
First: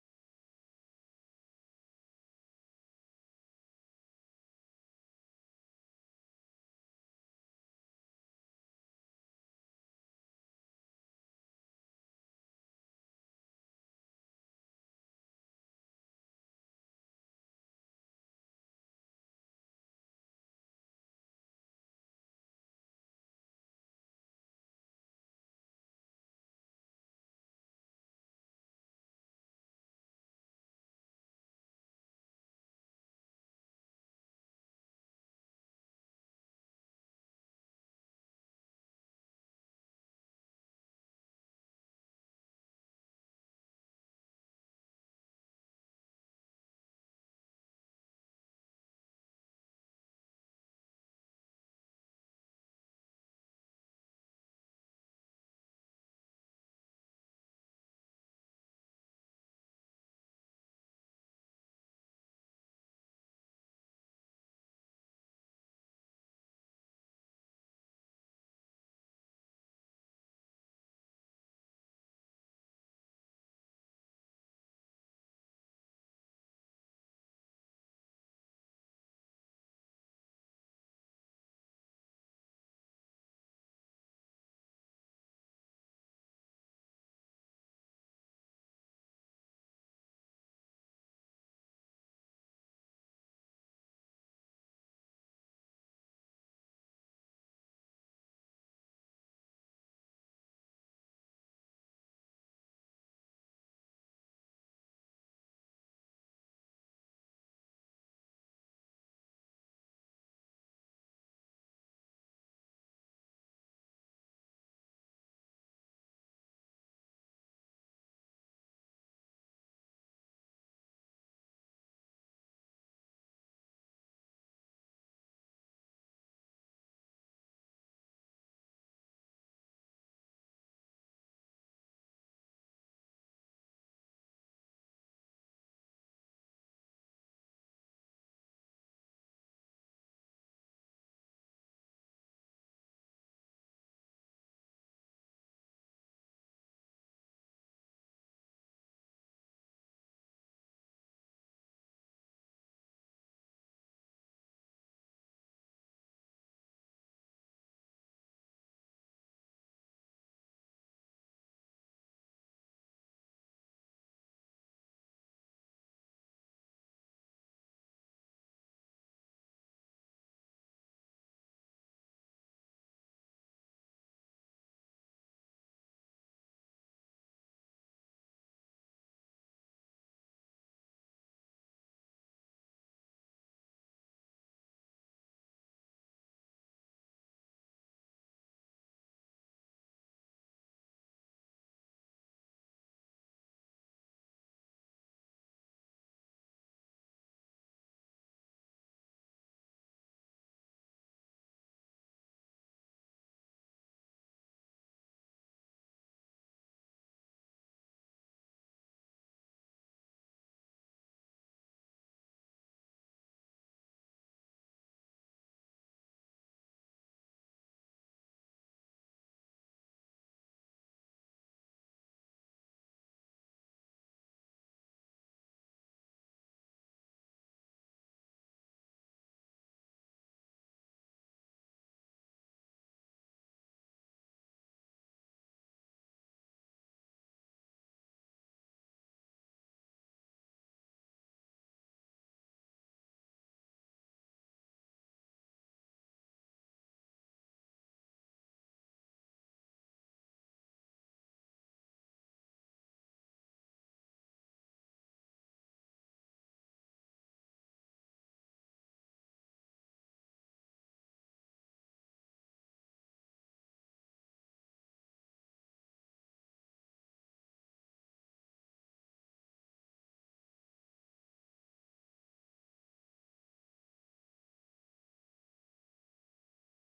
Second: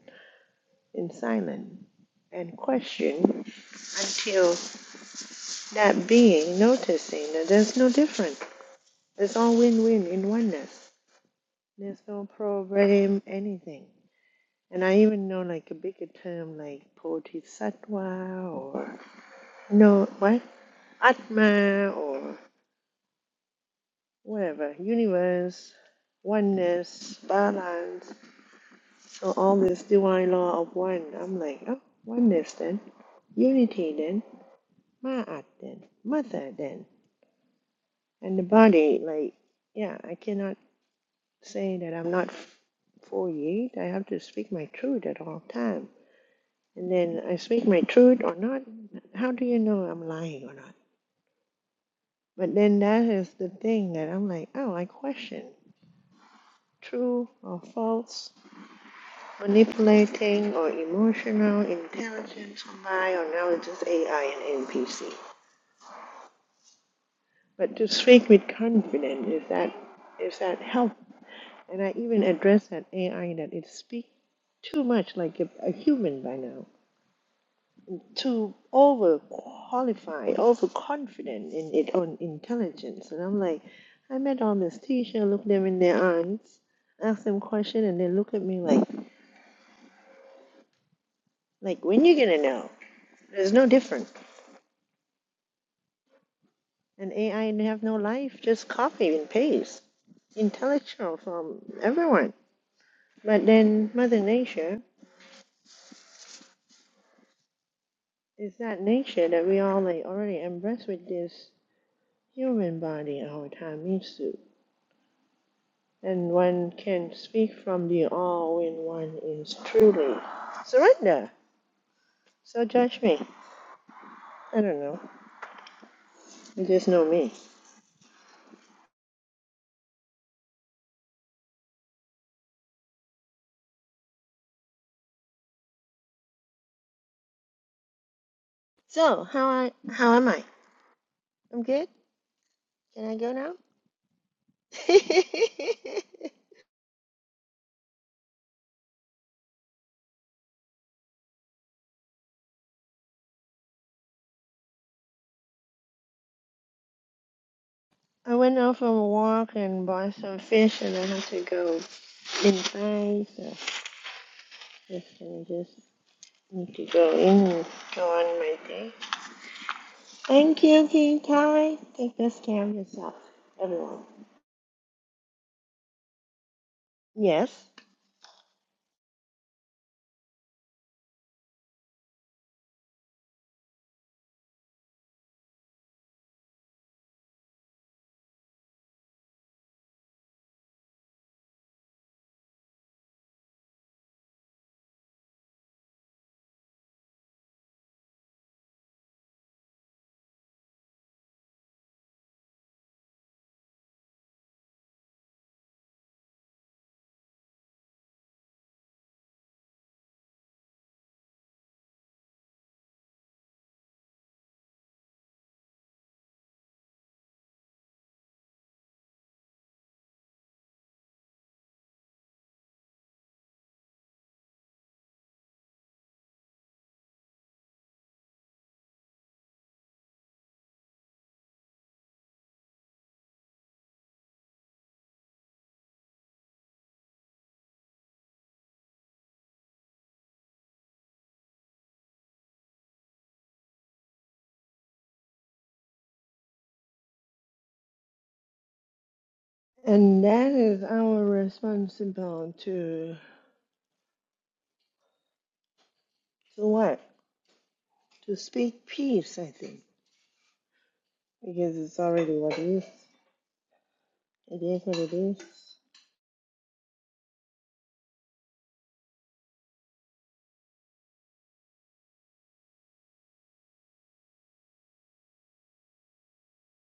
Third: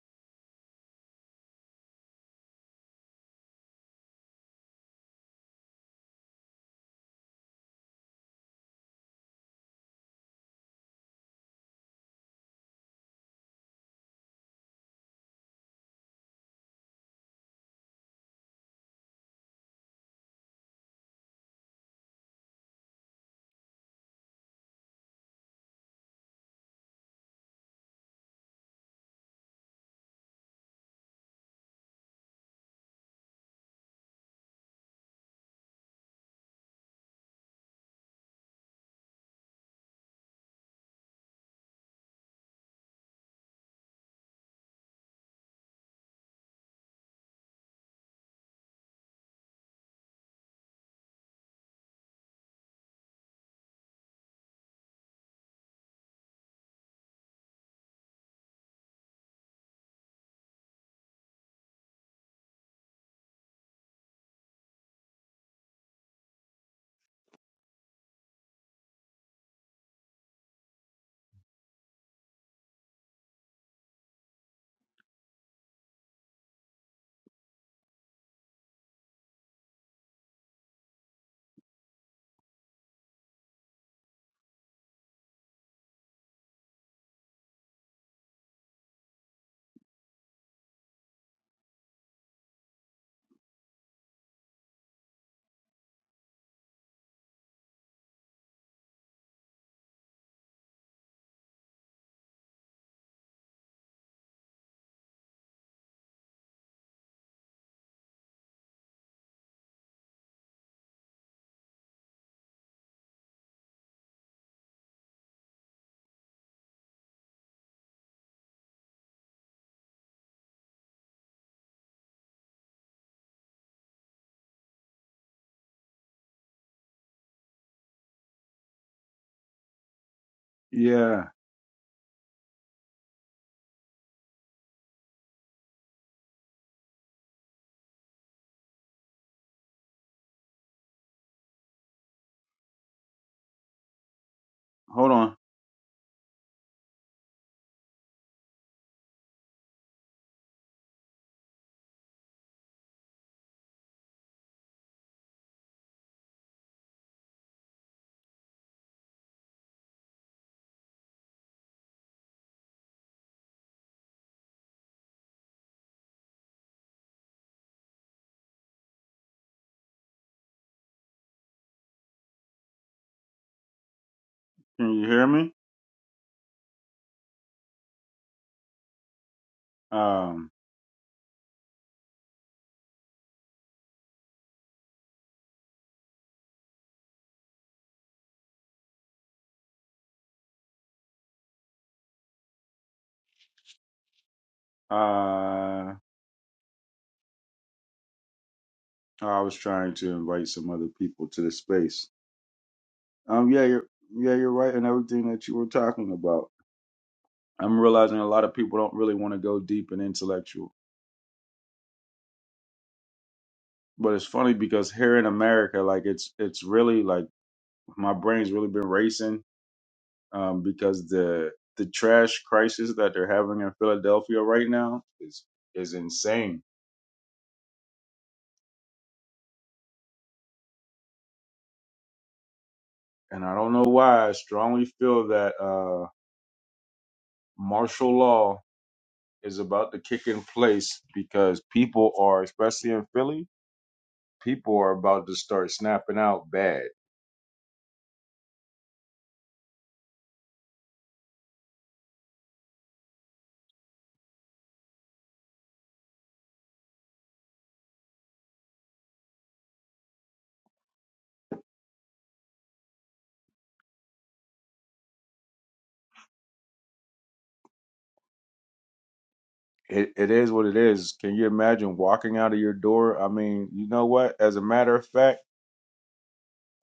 C: in silence and question until that being noticing that there's no difference. It's all win-win in oneness. There's no program, anything. And I even know like a bigger term like bodhisattva or no, what? Atma or whatever, universe, oneness, balance. So all this divine law of one, I'm like, oh, oneness then, unity then, ma'at then, mother then. And the body, like, yeah, I cannot say that I'm not 48. I have to speak my truth at all times And then I speak my truth or not. How do you know I'm lying or not? But then that is the thing that I'm like, oh, I question true or false, manipulating or emotional intelligence or lie, or now it's just AI and NPC. But to speak with confidence is that is that help? And I even address that AI that it speaks too much like a, a human by now. too overqualified, overconfident in its own intelligence. And I'm like, I met all this teacher, look them in their eyes, ask them question, and they look at me like, like when you gonna know? There's no different. And AI have no life, just copy and paste. Intellectual from everyone. But then Mother Nature is that nature that we all like already embrace with this human body our time used to. and one can speak from the all when one is truly surrender. So judge me. I don't know. You just know me.
A: Yeah.
C: So how I how am I? I'm good. Can I go now?
A: Hold on.
C: I went out for a walk and bought some fish, and I had to go inside. So just gonna just need to go in and go on my day. Thank you, King Kai. Take this care of yourself, everyone.
A: Can you hear me?
C: Yes.
A: Um. Uh, I was trying to invite some other people to the space. Um, yeah, you're, yeah, you're right in everything that you were talking about. I'm realizing a lot of people don't really want to go deep and intellectual. But it's funny because here in America, like it's it's really like my brain's really been racing um, because the the trash crisis that they're having in Philadelphia right now is is insane, and I don't know why. I strongly feel that uh, martial law is about to kick in place because people are, especially in Philly, people are about to start snapping out bad.
C: And that is our responsibility to, to what? To speak peace, I think, because it's already what it is. It is what it is.
A: It, it is what it is. Can you imagine walking out of your door? I mean, you know what? As a matter of fact,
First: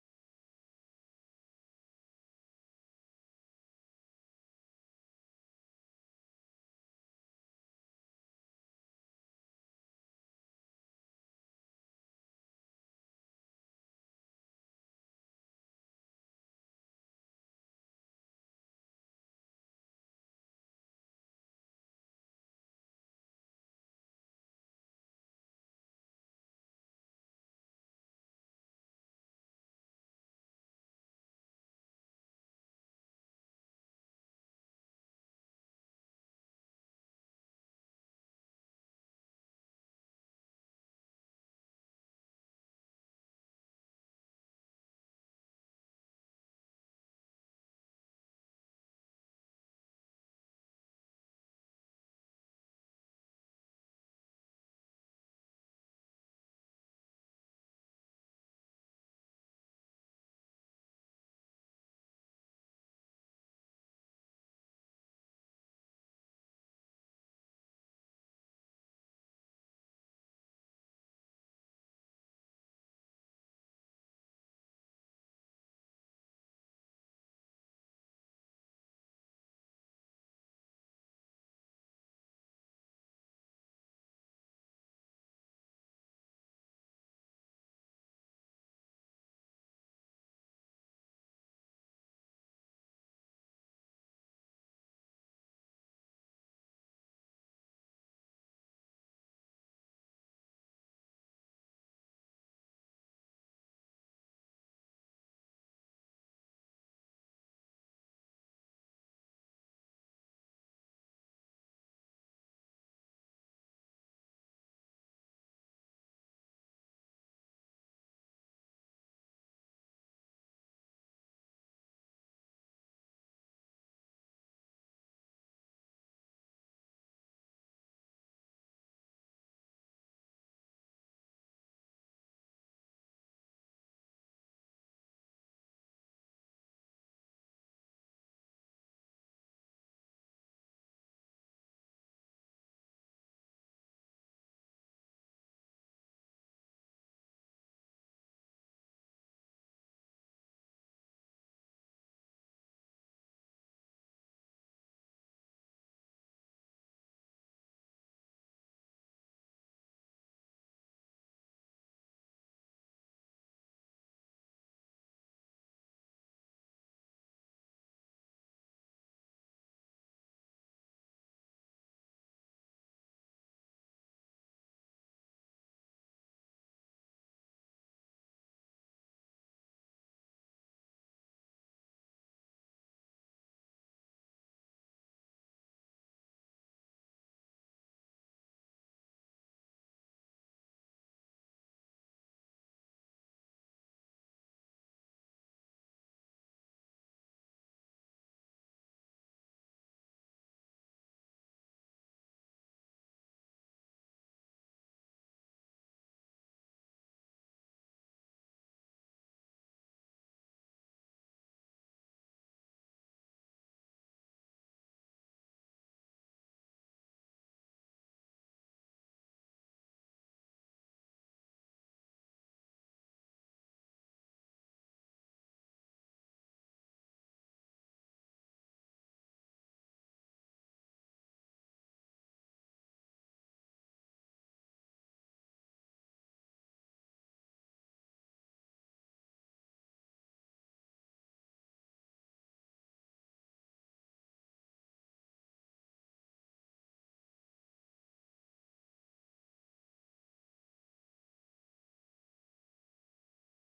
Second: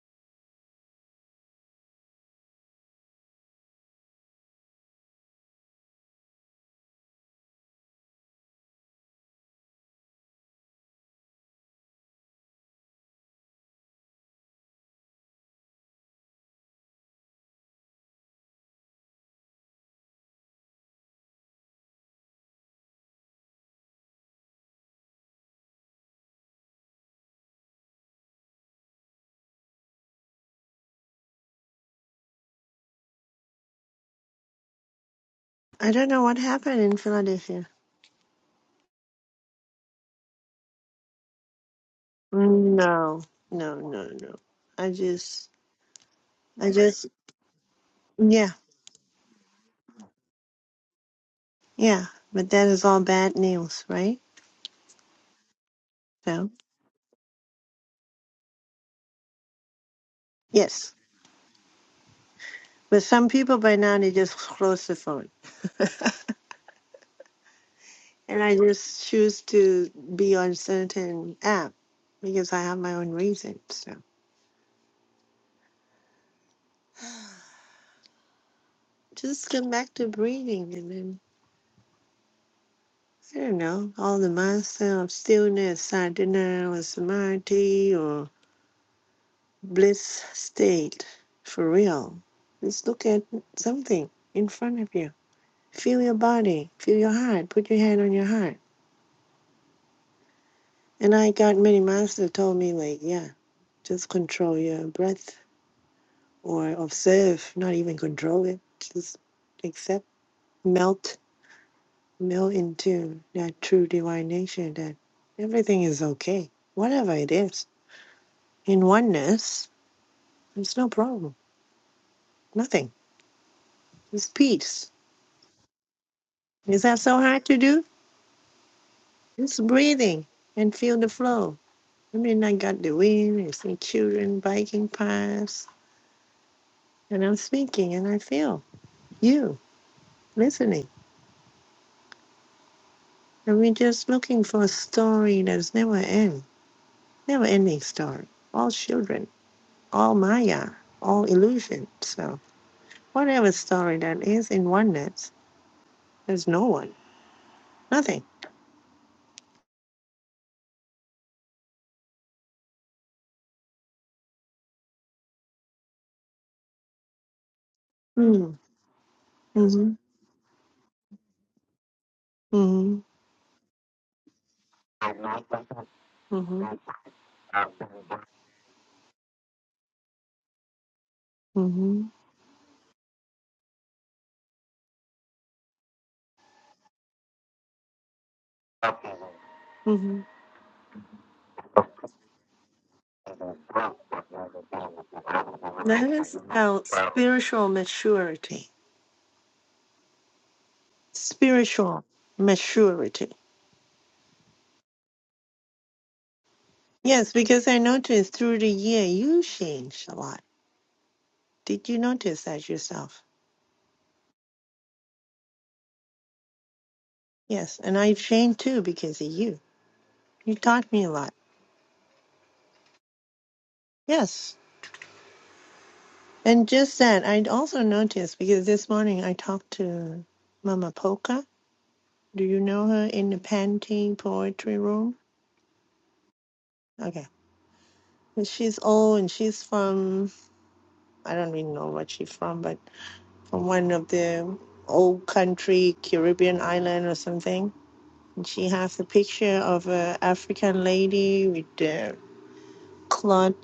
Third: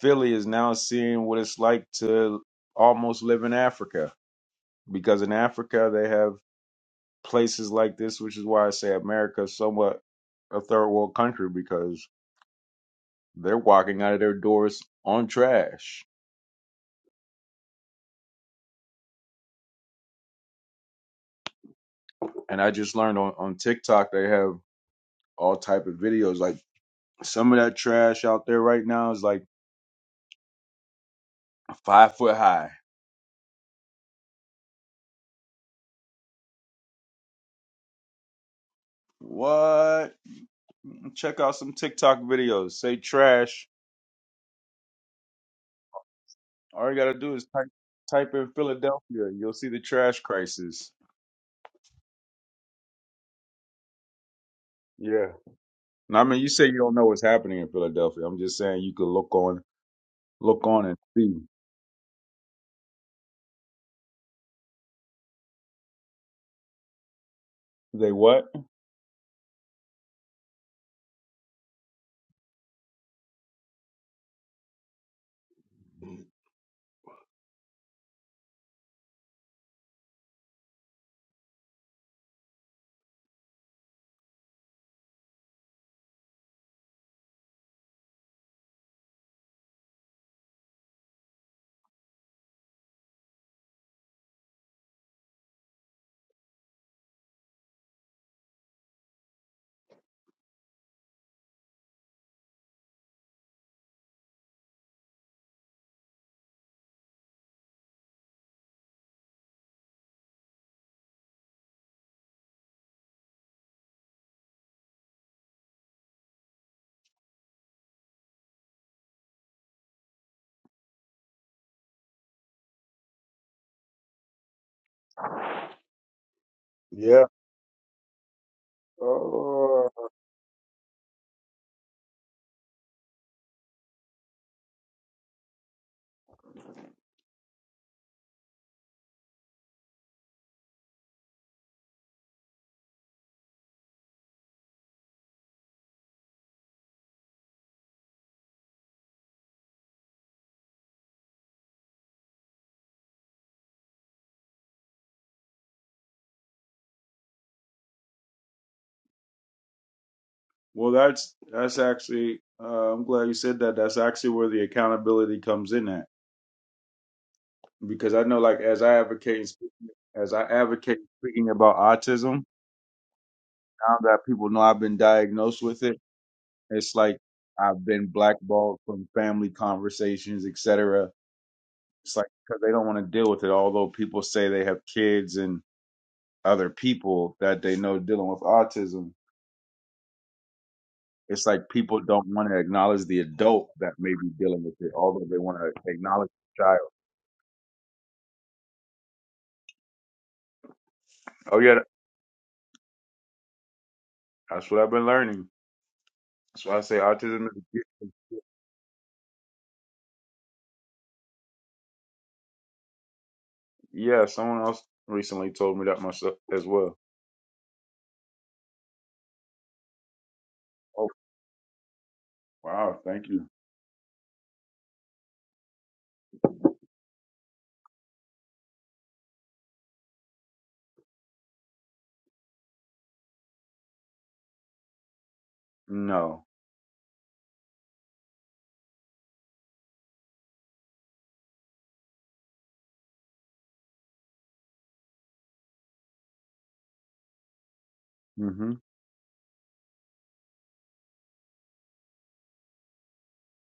A: Philly is now seeing what it's like to almost live in Africa because in Africa they have places like this, which is why I say America is somewhat a third world country because they're walking out of their doors on trash. And I just learned on, on TikTok they have all type of videos. Like some of that trash out there right now is like five foot high.
C: I don't know what happened in Philadelphia.
A: What? Check out some TikTok videos. Say
C: No,
A: trash.
C: no, no, no. I just, I
A: All you
C: just,
A: gotta do is type type in
C: yeah,
A: Philadelphia. You'll see the trash crisis.
C: yeah. But that is all bad news, right?
A: Yeah. Now I mean, you
C: So,
A: say you don't know what's happening in Philadelphia. I'm just saying you could look on look on
C: yes.
A: and see.
C: But some people by now, they just close the phone.
A: They
C: And
A: what?
C: I just choose to be on certain app because I have my own reasons. Just come back to breathing and then, I don't know, all the mindset of stillness, sadhana or samadhi or bliss state for real. Just look at something in front of you. Feel your body, feel your heart, put your hand on your heart. And I got many masters told me, like, yeah, just control your breath or observe, not even control it. Just accept, melt meld into that true divine nature that everything is okay, whatever it is. In oneness, there's no problem, nothing. It's peace. Is that so
A: Yeah.
C: hard to do? It's
A: Oh.
C: breathing and feel the flow. I mean, I got the wind, I see children biking past, and I'm speaking and I feel you listening. And we're just looking for a story that's never end, never ending story. All children, all Maya, all illusion. So. whatever story that is in oneness, there's no one, nothing.
A: Well, that's that's actually. Uh, I'm glad you said that. That's actually where the accountability comes in at because I know,
C: Mm.
A: like, as I advocate and speaking,
C: hmm
A: as I advocate speaking about autism,
C: Mm-hmm.
A: now that people know I've been diagnosed with
C: Mm-hmm.
A: it,
C: Mm-hmm.
A: it's like I've been blackballed from family conversations, etc. It's
C: Mm-hmm.
A: like because they don't want to deal with it. Although people say they have kids and other people that they know dealing with autism,
C: hmm
A: it's like people don't want to acknowledge the adult that may be dealing with it, although they want to acknowledge
C: is
A: the child.
C: about spiritual maturity.
A: Oh yeah,
C: Spiritual maturity.
A: that's what I've been learning. That's why I say
C: Yes,
A: autism is
C: because
A: a
C: I
A: gift.
C: noticed through the year you changed a lot. Did you notice that yourself?
A: Yeah, someone else recently told me that myself as well.
C: Yes, and I changed too because of you. You taught me
A: Oh,
C: a lot.
A: wow. Thank you.
C: Yes. And just that, I also noticed because this morning I talked to Mama Polka Do you know her in the painting poetry room?
A: No.
C: Okay. And She's old and she's from, I don't really know what she's from, but from one of the old country Caribbean island or something. And she
A: hmm
C: has a picture of a African lady with the cloth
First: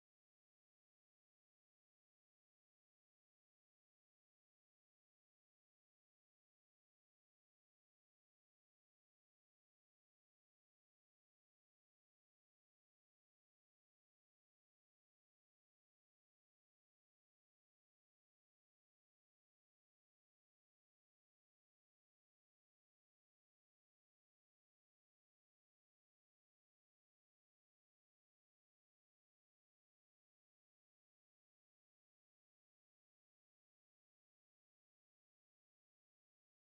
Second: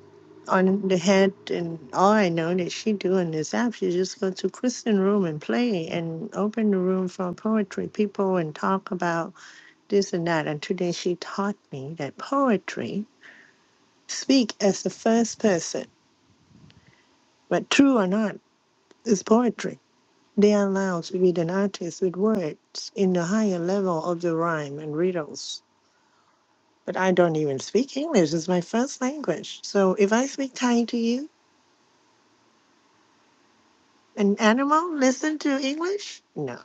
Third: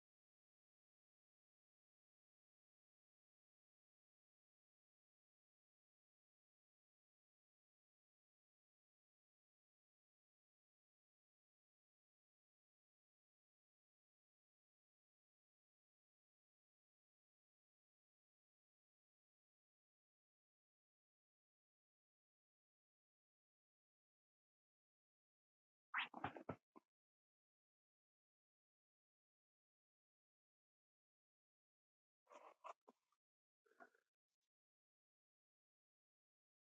C: on the head. And all I know that she do in this app, she just go to Christian room and play and open the room for poetry people and talk about this and that. And today she taught me that poetry Speak as the first person, but true or not is poetry. They allow us to be an artist with words in the higher level of the rhyme and riddles. But I don't even speak English, it's my first language. So if I speak Thai to you, an animal listen to English? No.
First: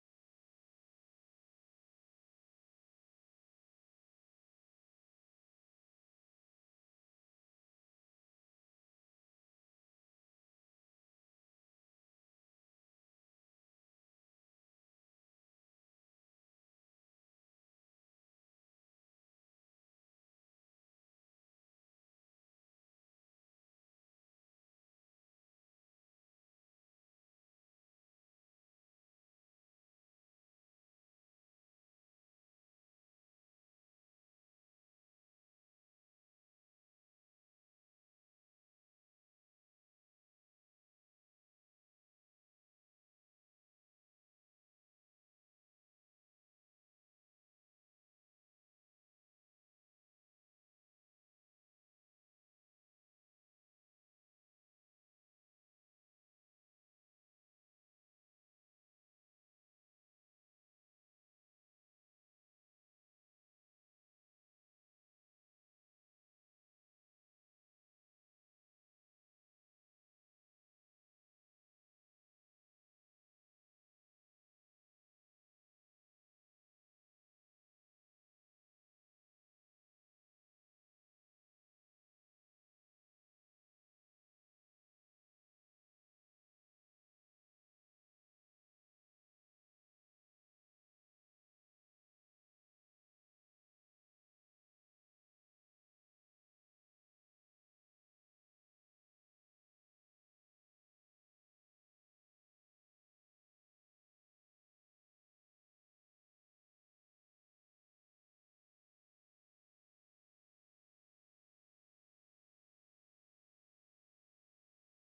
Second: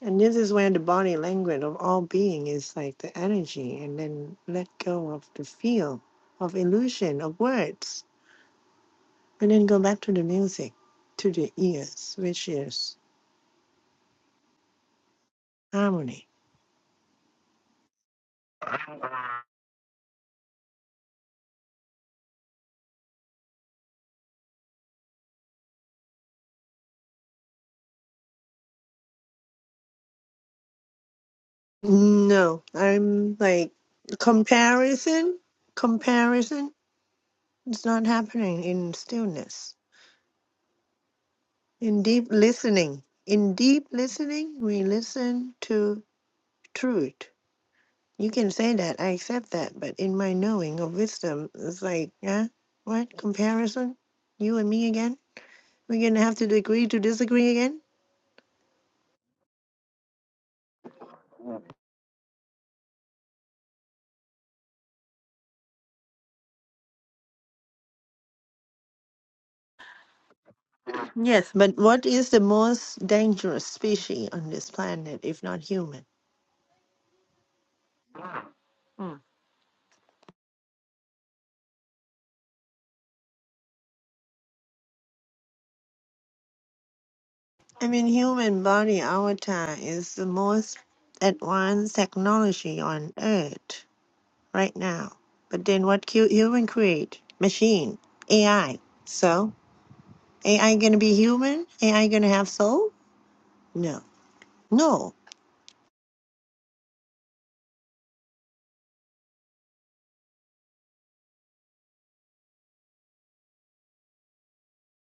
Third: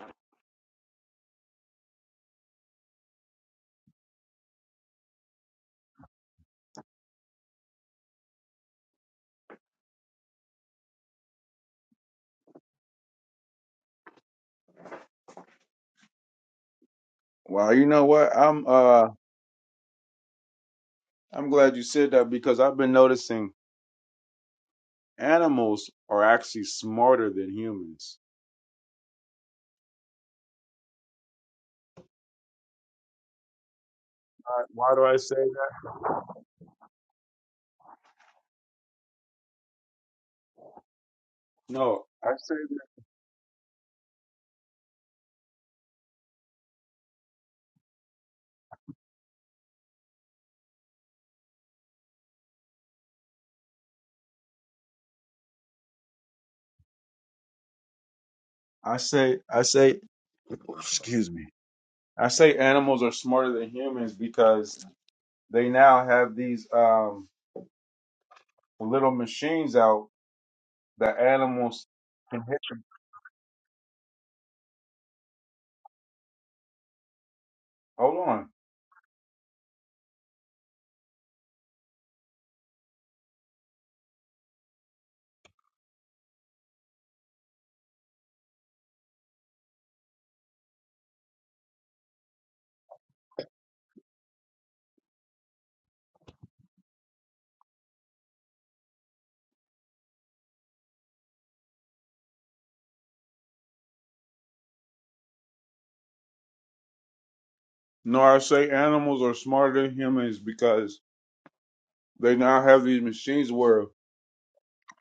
C: And this is where the body language of all being is like the energy and then let go of the feel of illusion of words. And then go back to the music, to the ears, which is harmony
A: Well, you know what? I'm uh I'm glad you said that because I've been noticing animals are actually smarter than humans.
C: No, I'm like
A: Uh, Why do I say
C: comparison.
A: that?
C: Comparison is not happening in stillness. In
A: No,
C: deep
A: I say that.
C: listening, in deep listening, we listen to truth. You can say that, I accept that, but in my knowing of wisdom, it's like, yeah, what comparison? You and me again? We're gonna have to agree to disagree again?
A: I say I say excuse me. I say animals are smarter than humans because they now have these um little machines out that
C: Yes, but
A: animals
C: what is the
A: can hit.
C: most dangerous species on this planet if not human?
A: Hold on.
C: I mean, human body avatar is the most advanced technology on earth right now. But then what cu- human create? Machine, AI. So AI gonna be human? AI gonna have soul? No. No.
A: No, I say animals are smarter than humans because they now have these machines where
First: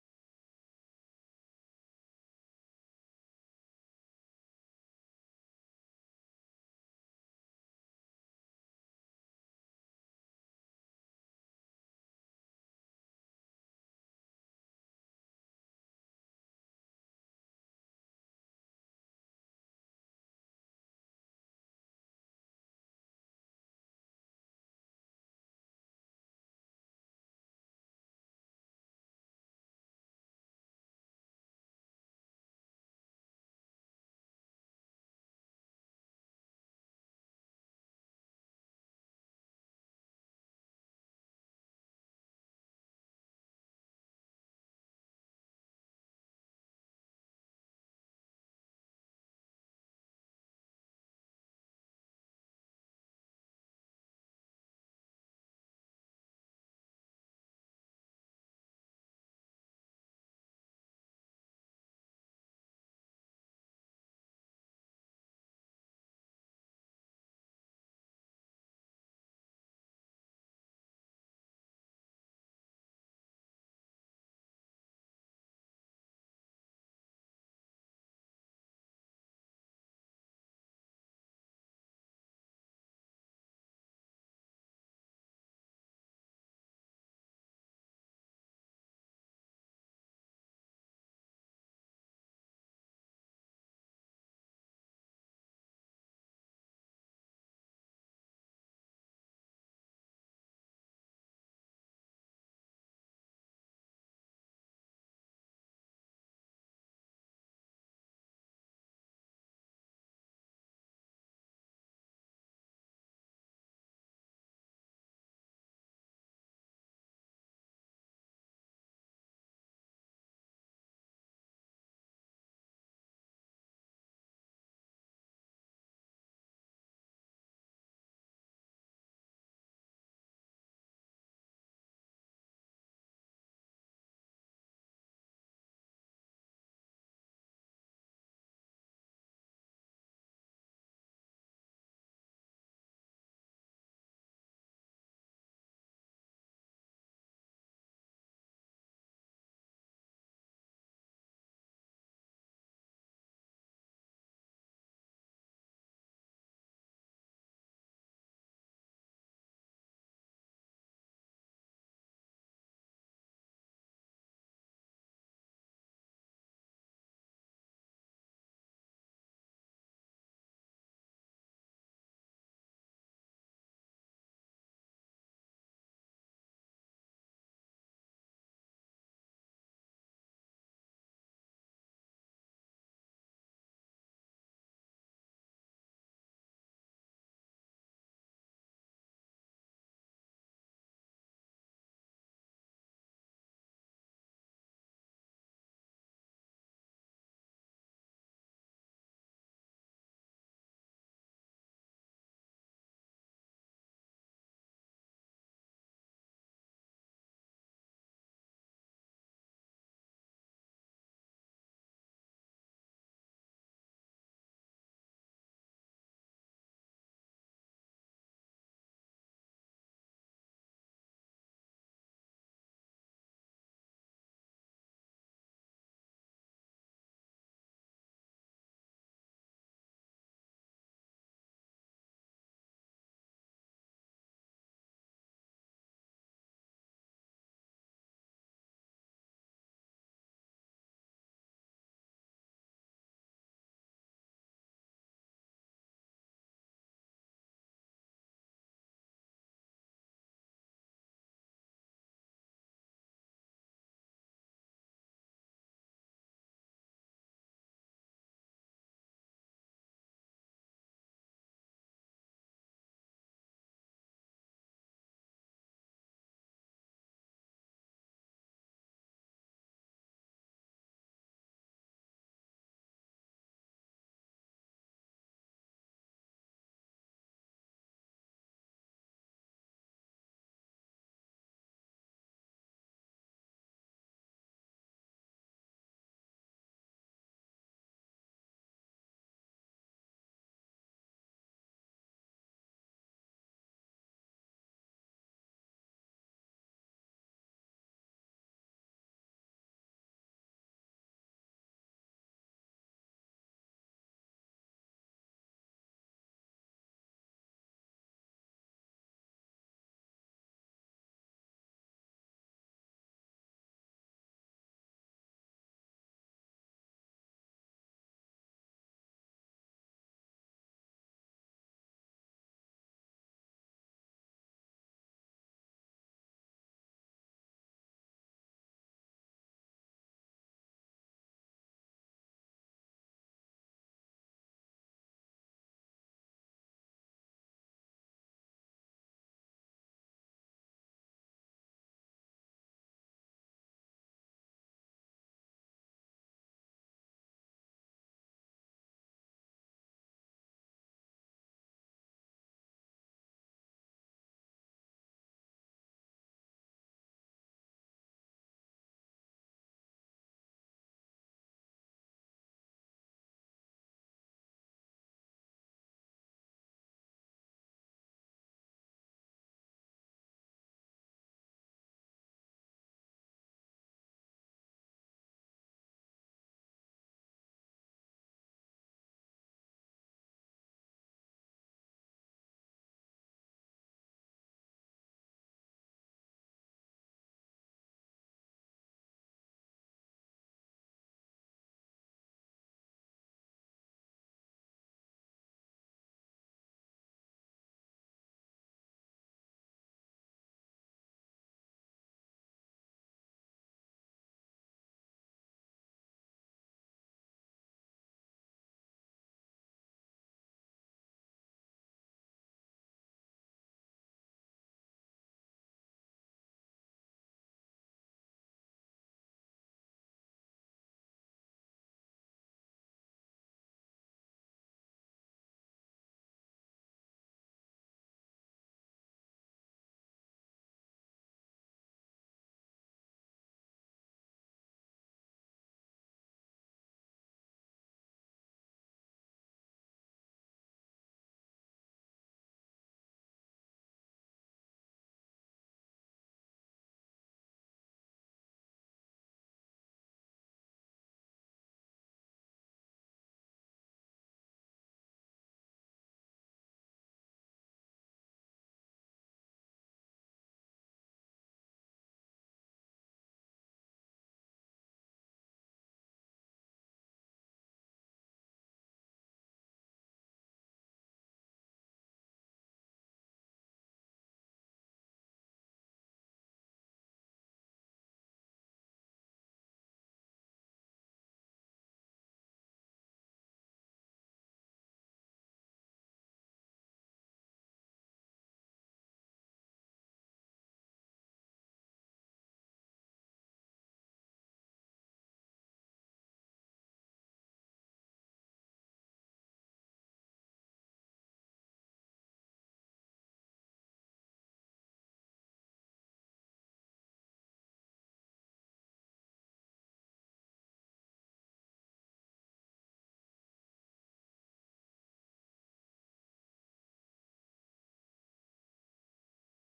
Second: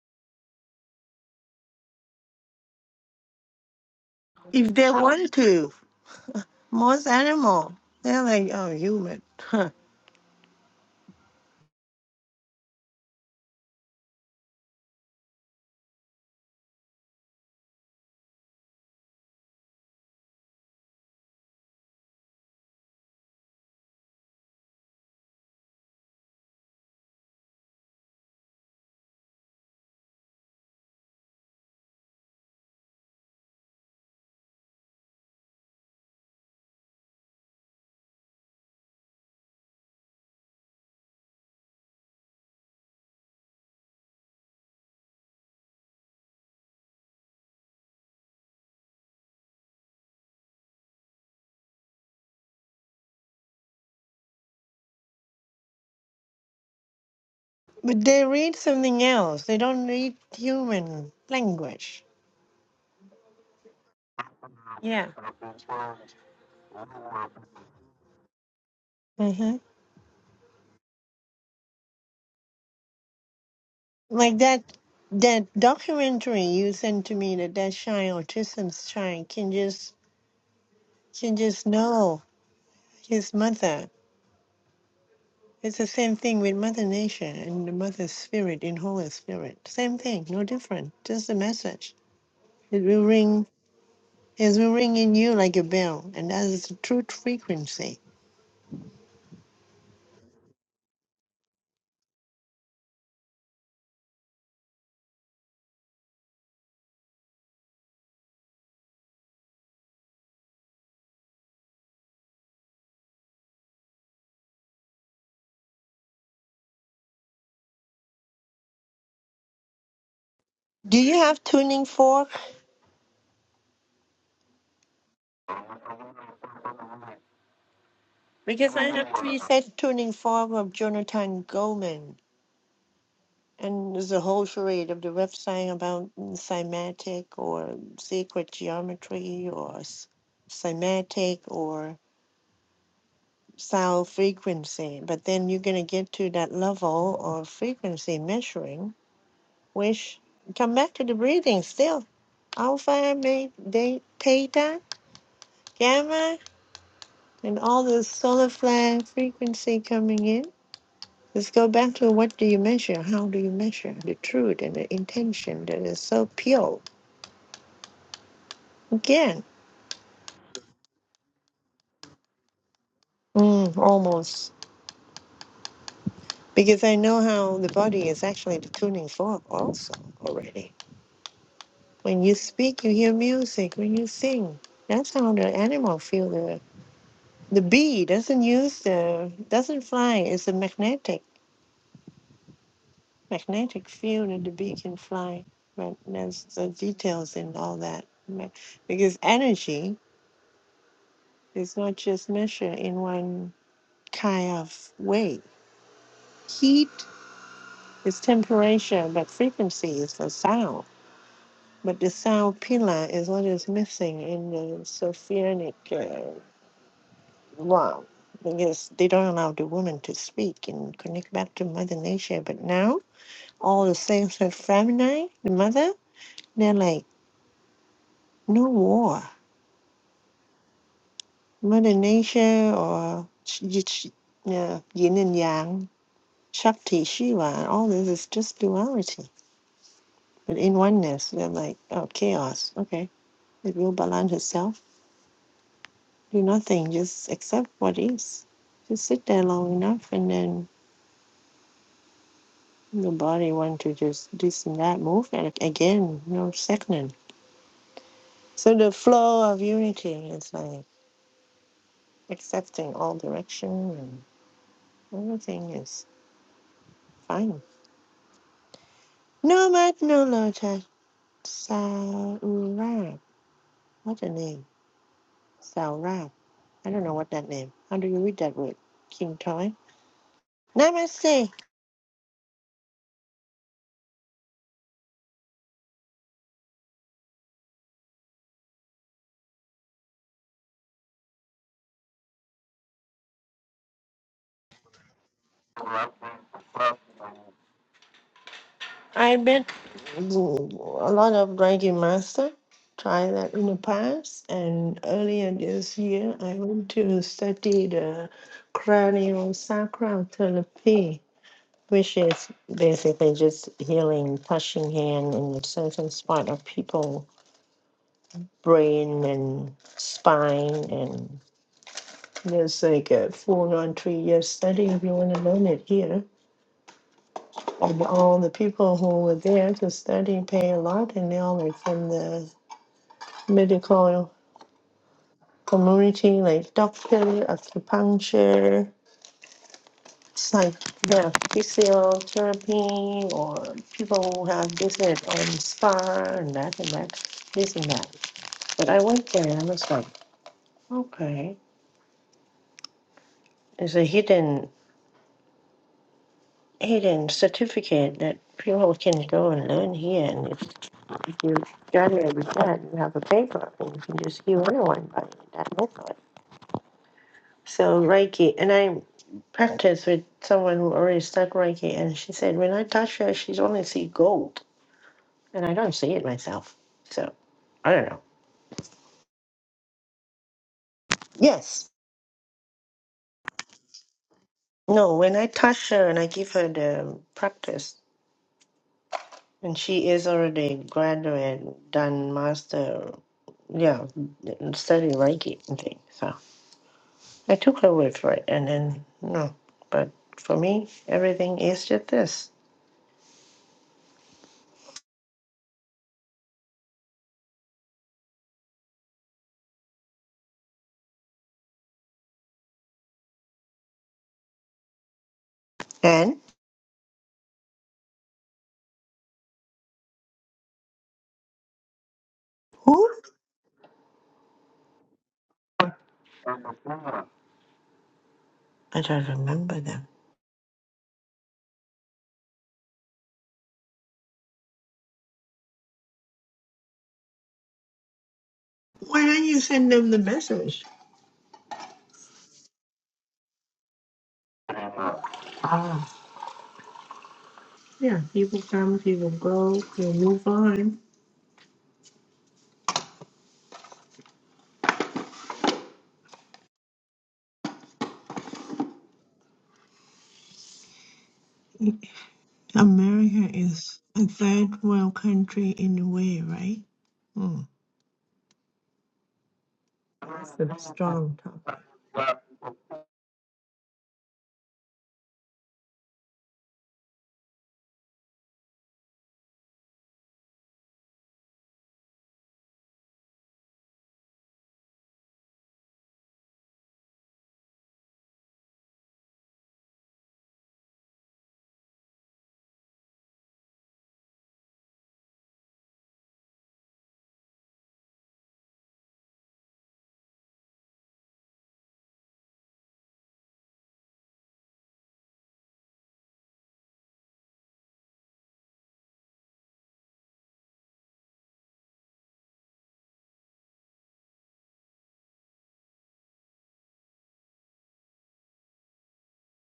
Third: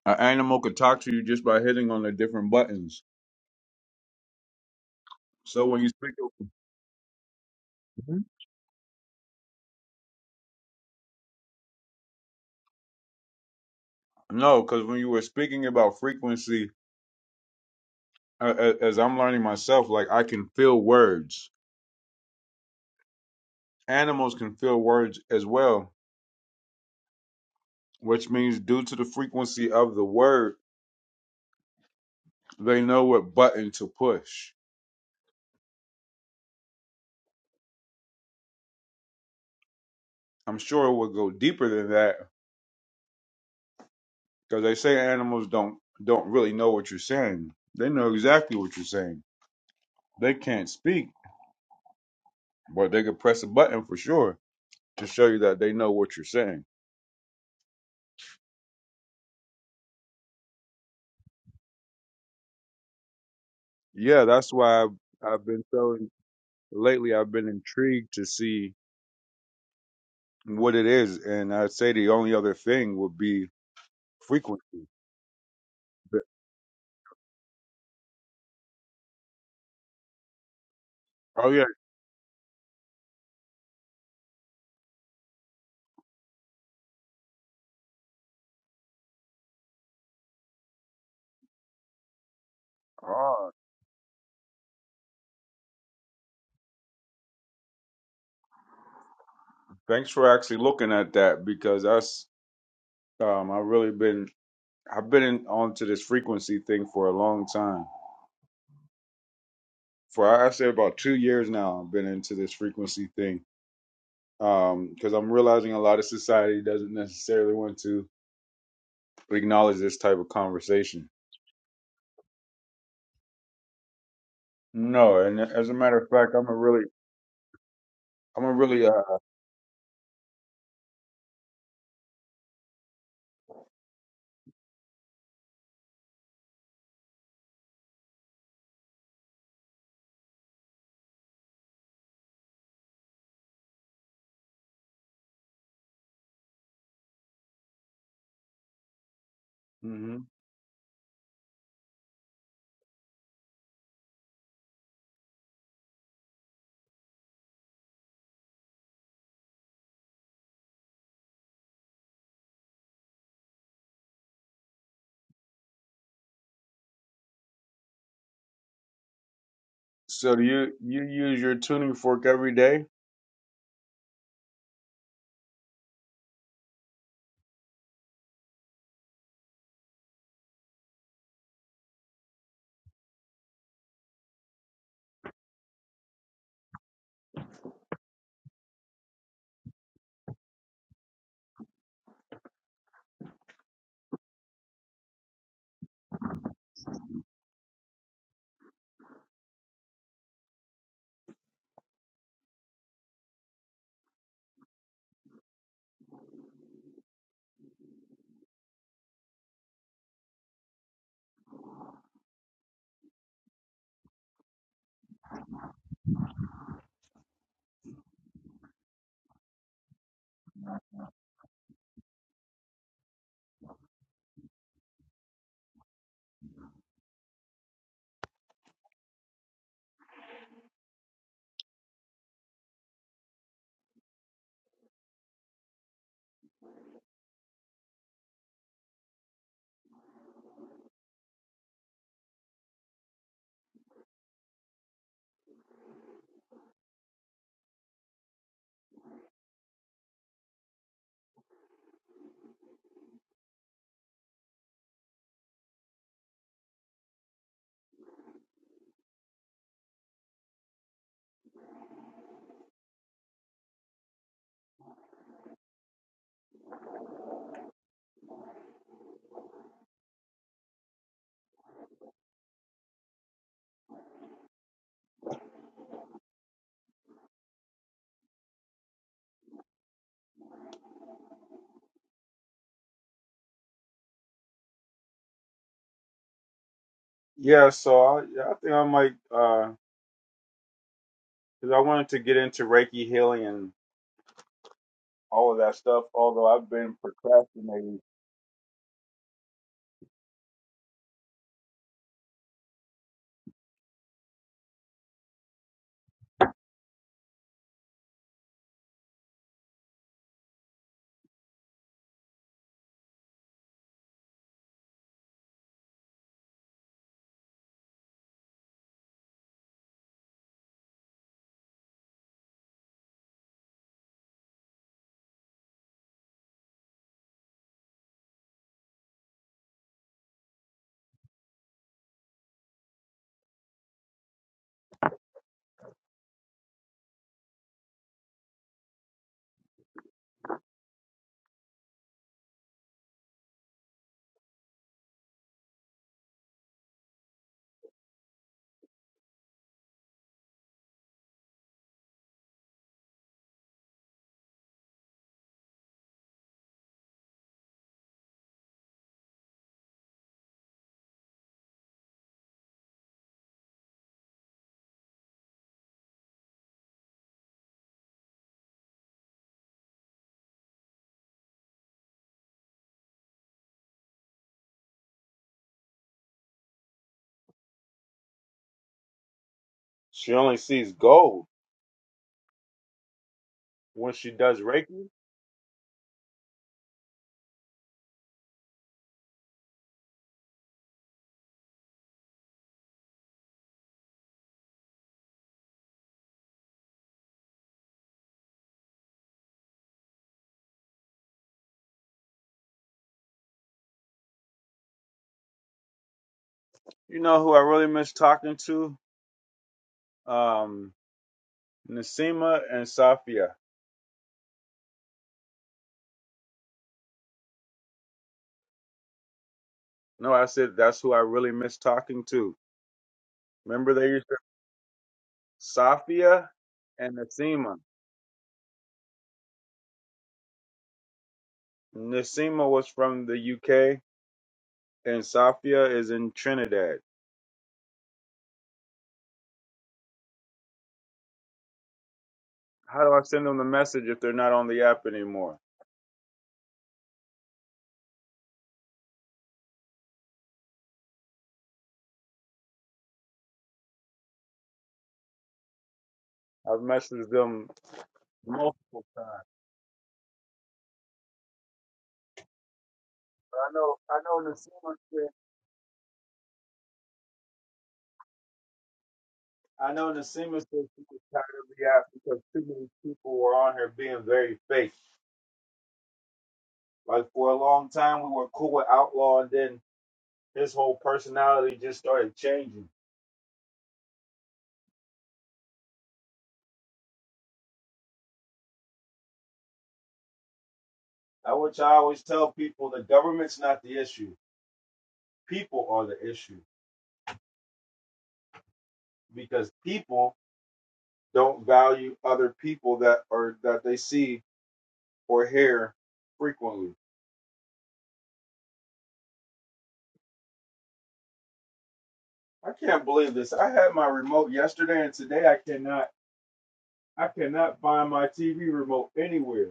A: an animal could talk to you just by hitting on the different buttons.
C: If they want
A: So
C: to,
A: when you speak,
C: most animal,
A: Mhm.
C: they're like, oh, human. Huh.
A: no, because when you were speaking about frequency, uh, a- as I'm learning myself, like I can feel words. Animals can feel words as well, which means due to the frequency of the word, they know what button to push. I'm sure it would go deeper than that, because they say animals don't don't really know what you're saying. They know exactly what you're saying. They can't speak, but they could press a button for sure to show you that they know what you're saying.
C: But they read something else. They don't read human language.
A: Yeah, that's why I've,
C: Yeah.
A: I've been so lately. I've been intrigued to see
C: Mhm.
A: what it is, and I'd say the only other thing would be
C: Like that
A: frequency.
C: that
A: But-
C: documentary you sent to me that that child, autism's child, can just can
A: Oh yeah.
C: just know his mother. It's the same thing with Mother Nature and the Mother Spirit in Holy Spirit. Same thing, no different. Just the message. It will ring.
A: Oh,
C: It will ring in you like a bell, and that is the truth frequency.
A: thanks for actually looking at that because that's um I've really been I've been in, onto this frequency thing for a long time for I say about two years now I've been into this frequency thing because I'm realizing a lot of society doesn't necessarily want to acknowledge this type of
C: Do
A: conversation.
C: you have tuning fork?
A: No, and as a matter of fact, I'm a really, I'm a
C: Because I
A: really. Uh,
C: have preset tuning fork of Jonathan Goldman. And there's a whole charade of the ref saying about cymatic or secret geometry or s- cymatic or sound frequency. But then you're going to get to that level of frequency measuring,
A: hmm
C: which come back to the breathing still. Alpha, may they theta, gamma, and all the solar flare frequency coming in. Let's go back to what do you measure? How do you measure the truth and the intention that is so pure? Again,
A: So do you you use your tuning fork every day?
C: mm, almost. Because I know how the body is actually the tuning fork also already. When you speak, you hear music. When you sing, that's how the animal feel the the bee doesn't use the doesn't fly. It's a magnetic magnetic field that the bee can fly. But there's the details in all that. Ma- Because energy is not just measured in one kind of way. Heat It's temperature, but frequency is the sound. But the sound pillar is what is missing in the Sophianic uh, law because they don't allow the woman to speak and connect back to Mother Nature. But now, all the saints of Femini, the mother, they're like, no war. Mother Nature or sh- sh- yeah, yin and yang, Shakti, Shiva, all this is just duality. But in oneness, they're like, oh, chaos. Okay. It will balance itself do nothing, just accept what is. Just sit there long enough and then the body want to just this and that move and again, no second. So the flow of unity is like accepting all direction and everything is fine. No mat, no Nolocha Saurab. What a name. Saurab. I don't know what that name. How do you read that word? King Toy? Namaste.
A: Yeah, so I, yeah, I think I might because I wanted to get into Reiki healing and all of that stuff. Although I've been procrastinating,
C: I bet mm, a lot of Reiki master tried that in the past. And earlier this year, I went to study the cranial sacral therapy, which is basically just healing, touching hand in certain spot of people, brain and spine. And there's like a full-on three-year study if you want to learn it here and all the people who were there to study pay a lot, and they all were from the medical community like doctor, acupuncture, psych, yeah, physiotherapy, or people who have visit on spa and that and that, this and that. But I went there and I was like, okay, there's a hidden hidden certificate that people can go and learn here, and if, if you graduate with that, you have a paper, and you can just give anyone by that method. So Reiki, and I practiced with someone who already stuck Reiki, and she said when I touch her, she's only see gold, and I don't see it myself. So I don't know.
A: she only sees gold
C: Yes,
A: when she does Reiki.
C: no. When I touch her and I give her the practice, and she is already graduate, done master, yeah, study Reiki and thing. So I took her word for it, and then no. But for me, everything is just this.
A: You know who I really miss talking to? um, Nasima and Safia.
C: And
A: No, I said that's who I really miss talking to.
C: who?
A: Remember they used to Safia and Nasima.
C: I don't remember them.
A: Nasima was from the UK and Safia is in Trinidad.
C: Why don't you send them the message?
A: How do I send them the message if they're not on the app anymore?
C: Ah. Yeah, people come, people go, people move on.
A: I've messaged them multiple times.
C: America
A: I know
C: is
A: I
C: a
A: know
C: third
A: Nasima
C: world
A: said
C: country in a way, right? Hmm.
A: I know Nasima
C: That's
A: said
C: a
A: she was
C: strong
A: tired of
C: topic.
A: the app because too many people were on her being very fake. Like for a long time we were cool with Outlaw and then his whole personality just started changing. I which I always tell people the government's not the issue. People are the issue because people don't value other people that are that they see or hear frequently. I can't believe this. I had my remote yesterday and today I cannot I cannot find my TV remote anywhere.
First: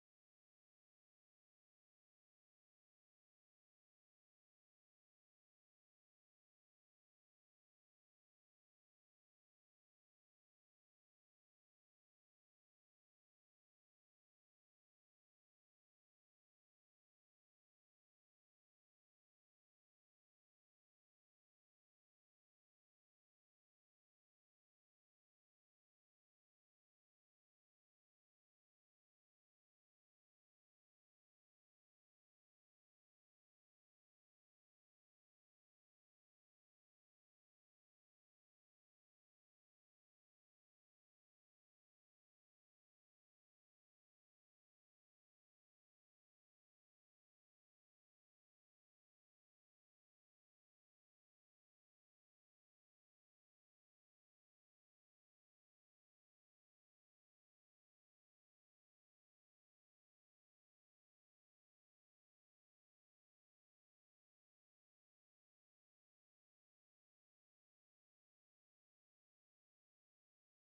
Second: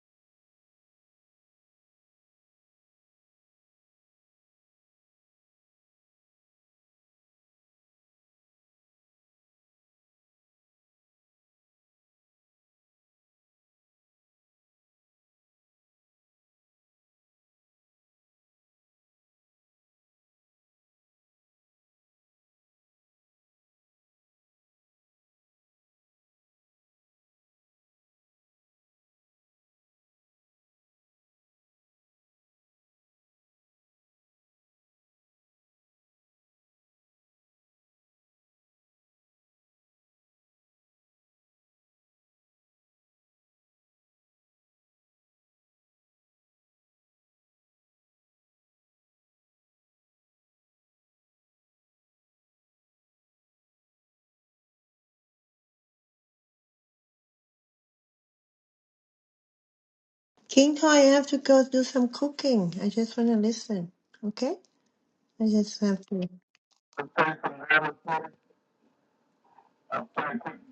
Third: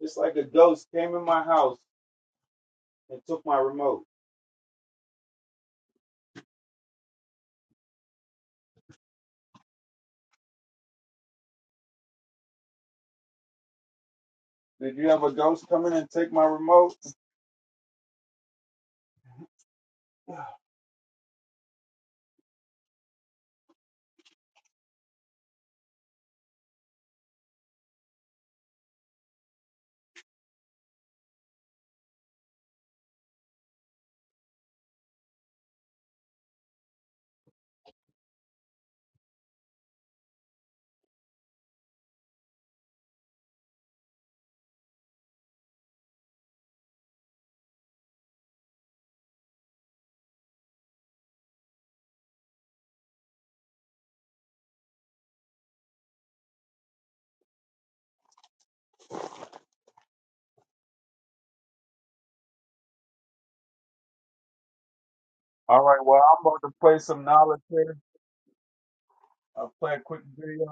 A: It's like a ghost came in my house and took my remote. Did you have a ghost come in and take my remote?
C: King Toy, I have to go do some cooking. I just want to listen. Okay? I
A: All
C: just
A: right,
C: have
A: well, I'm about to play some knowledge here.
C: to.
A: I'll play a quick video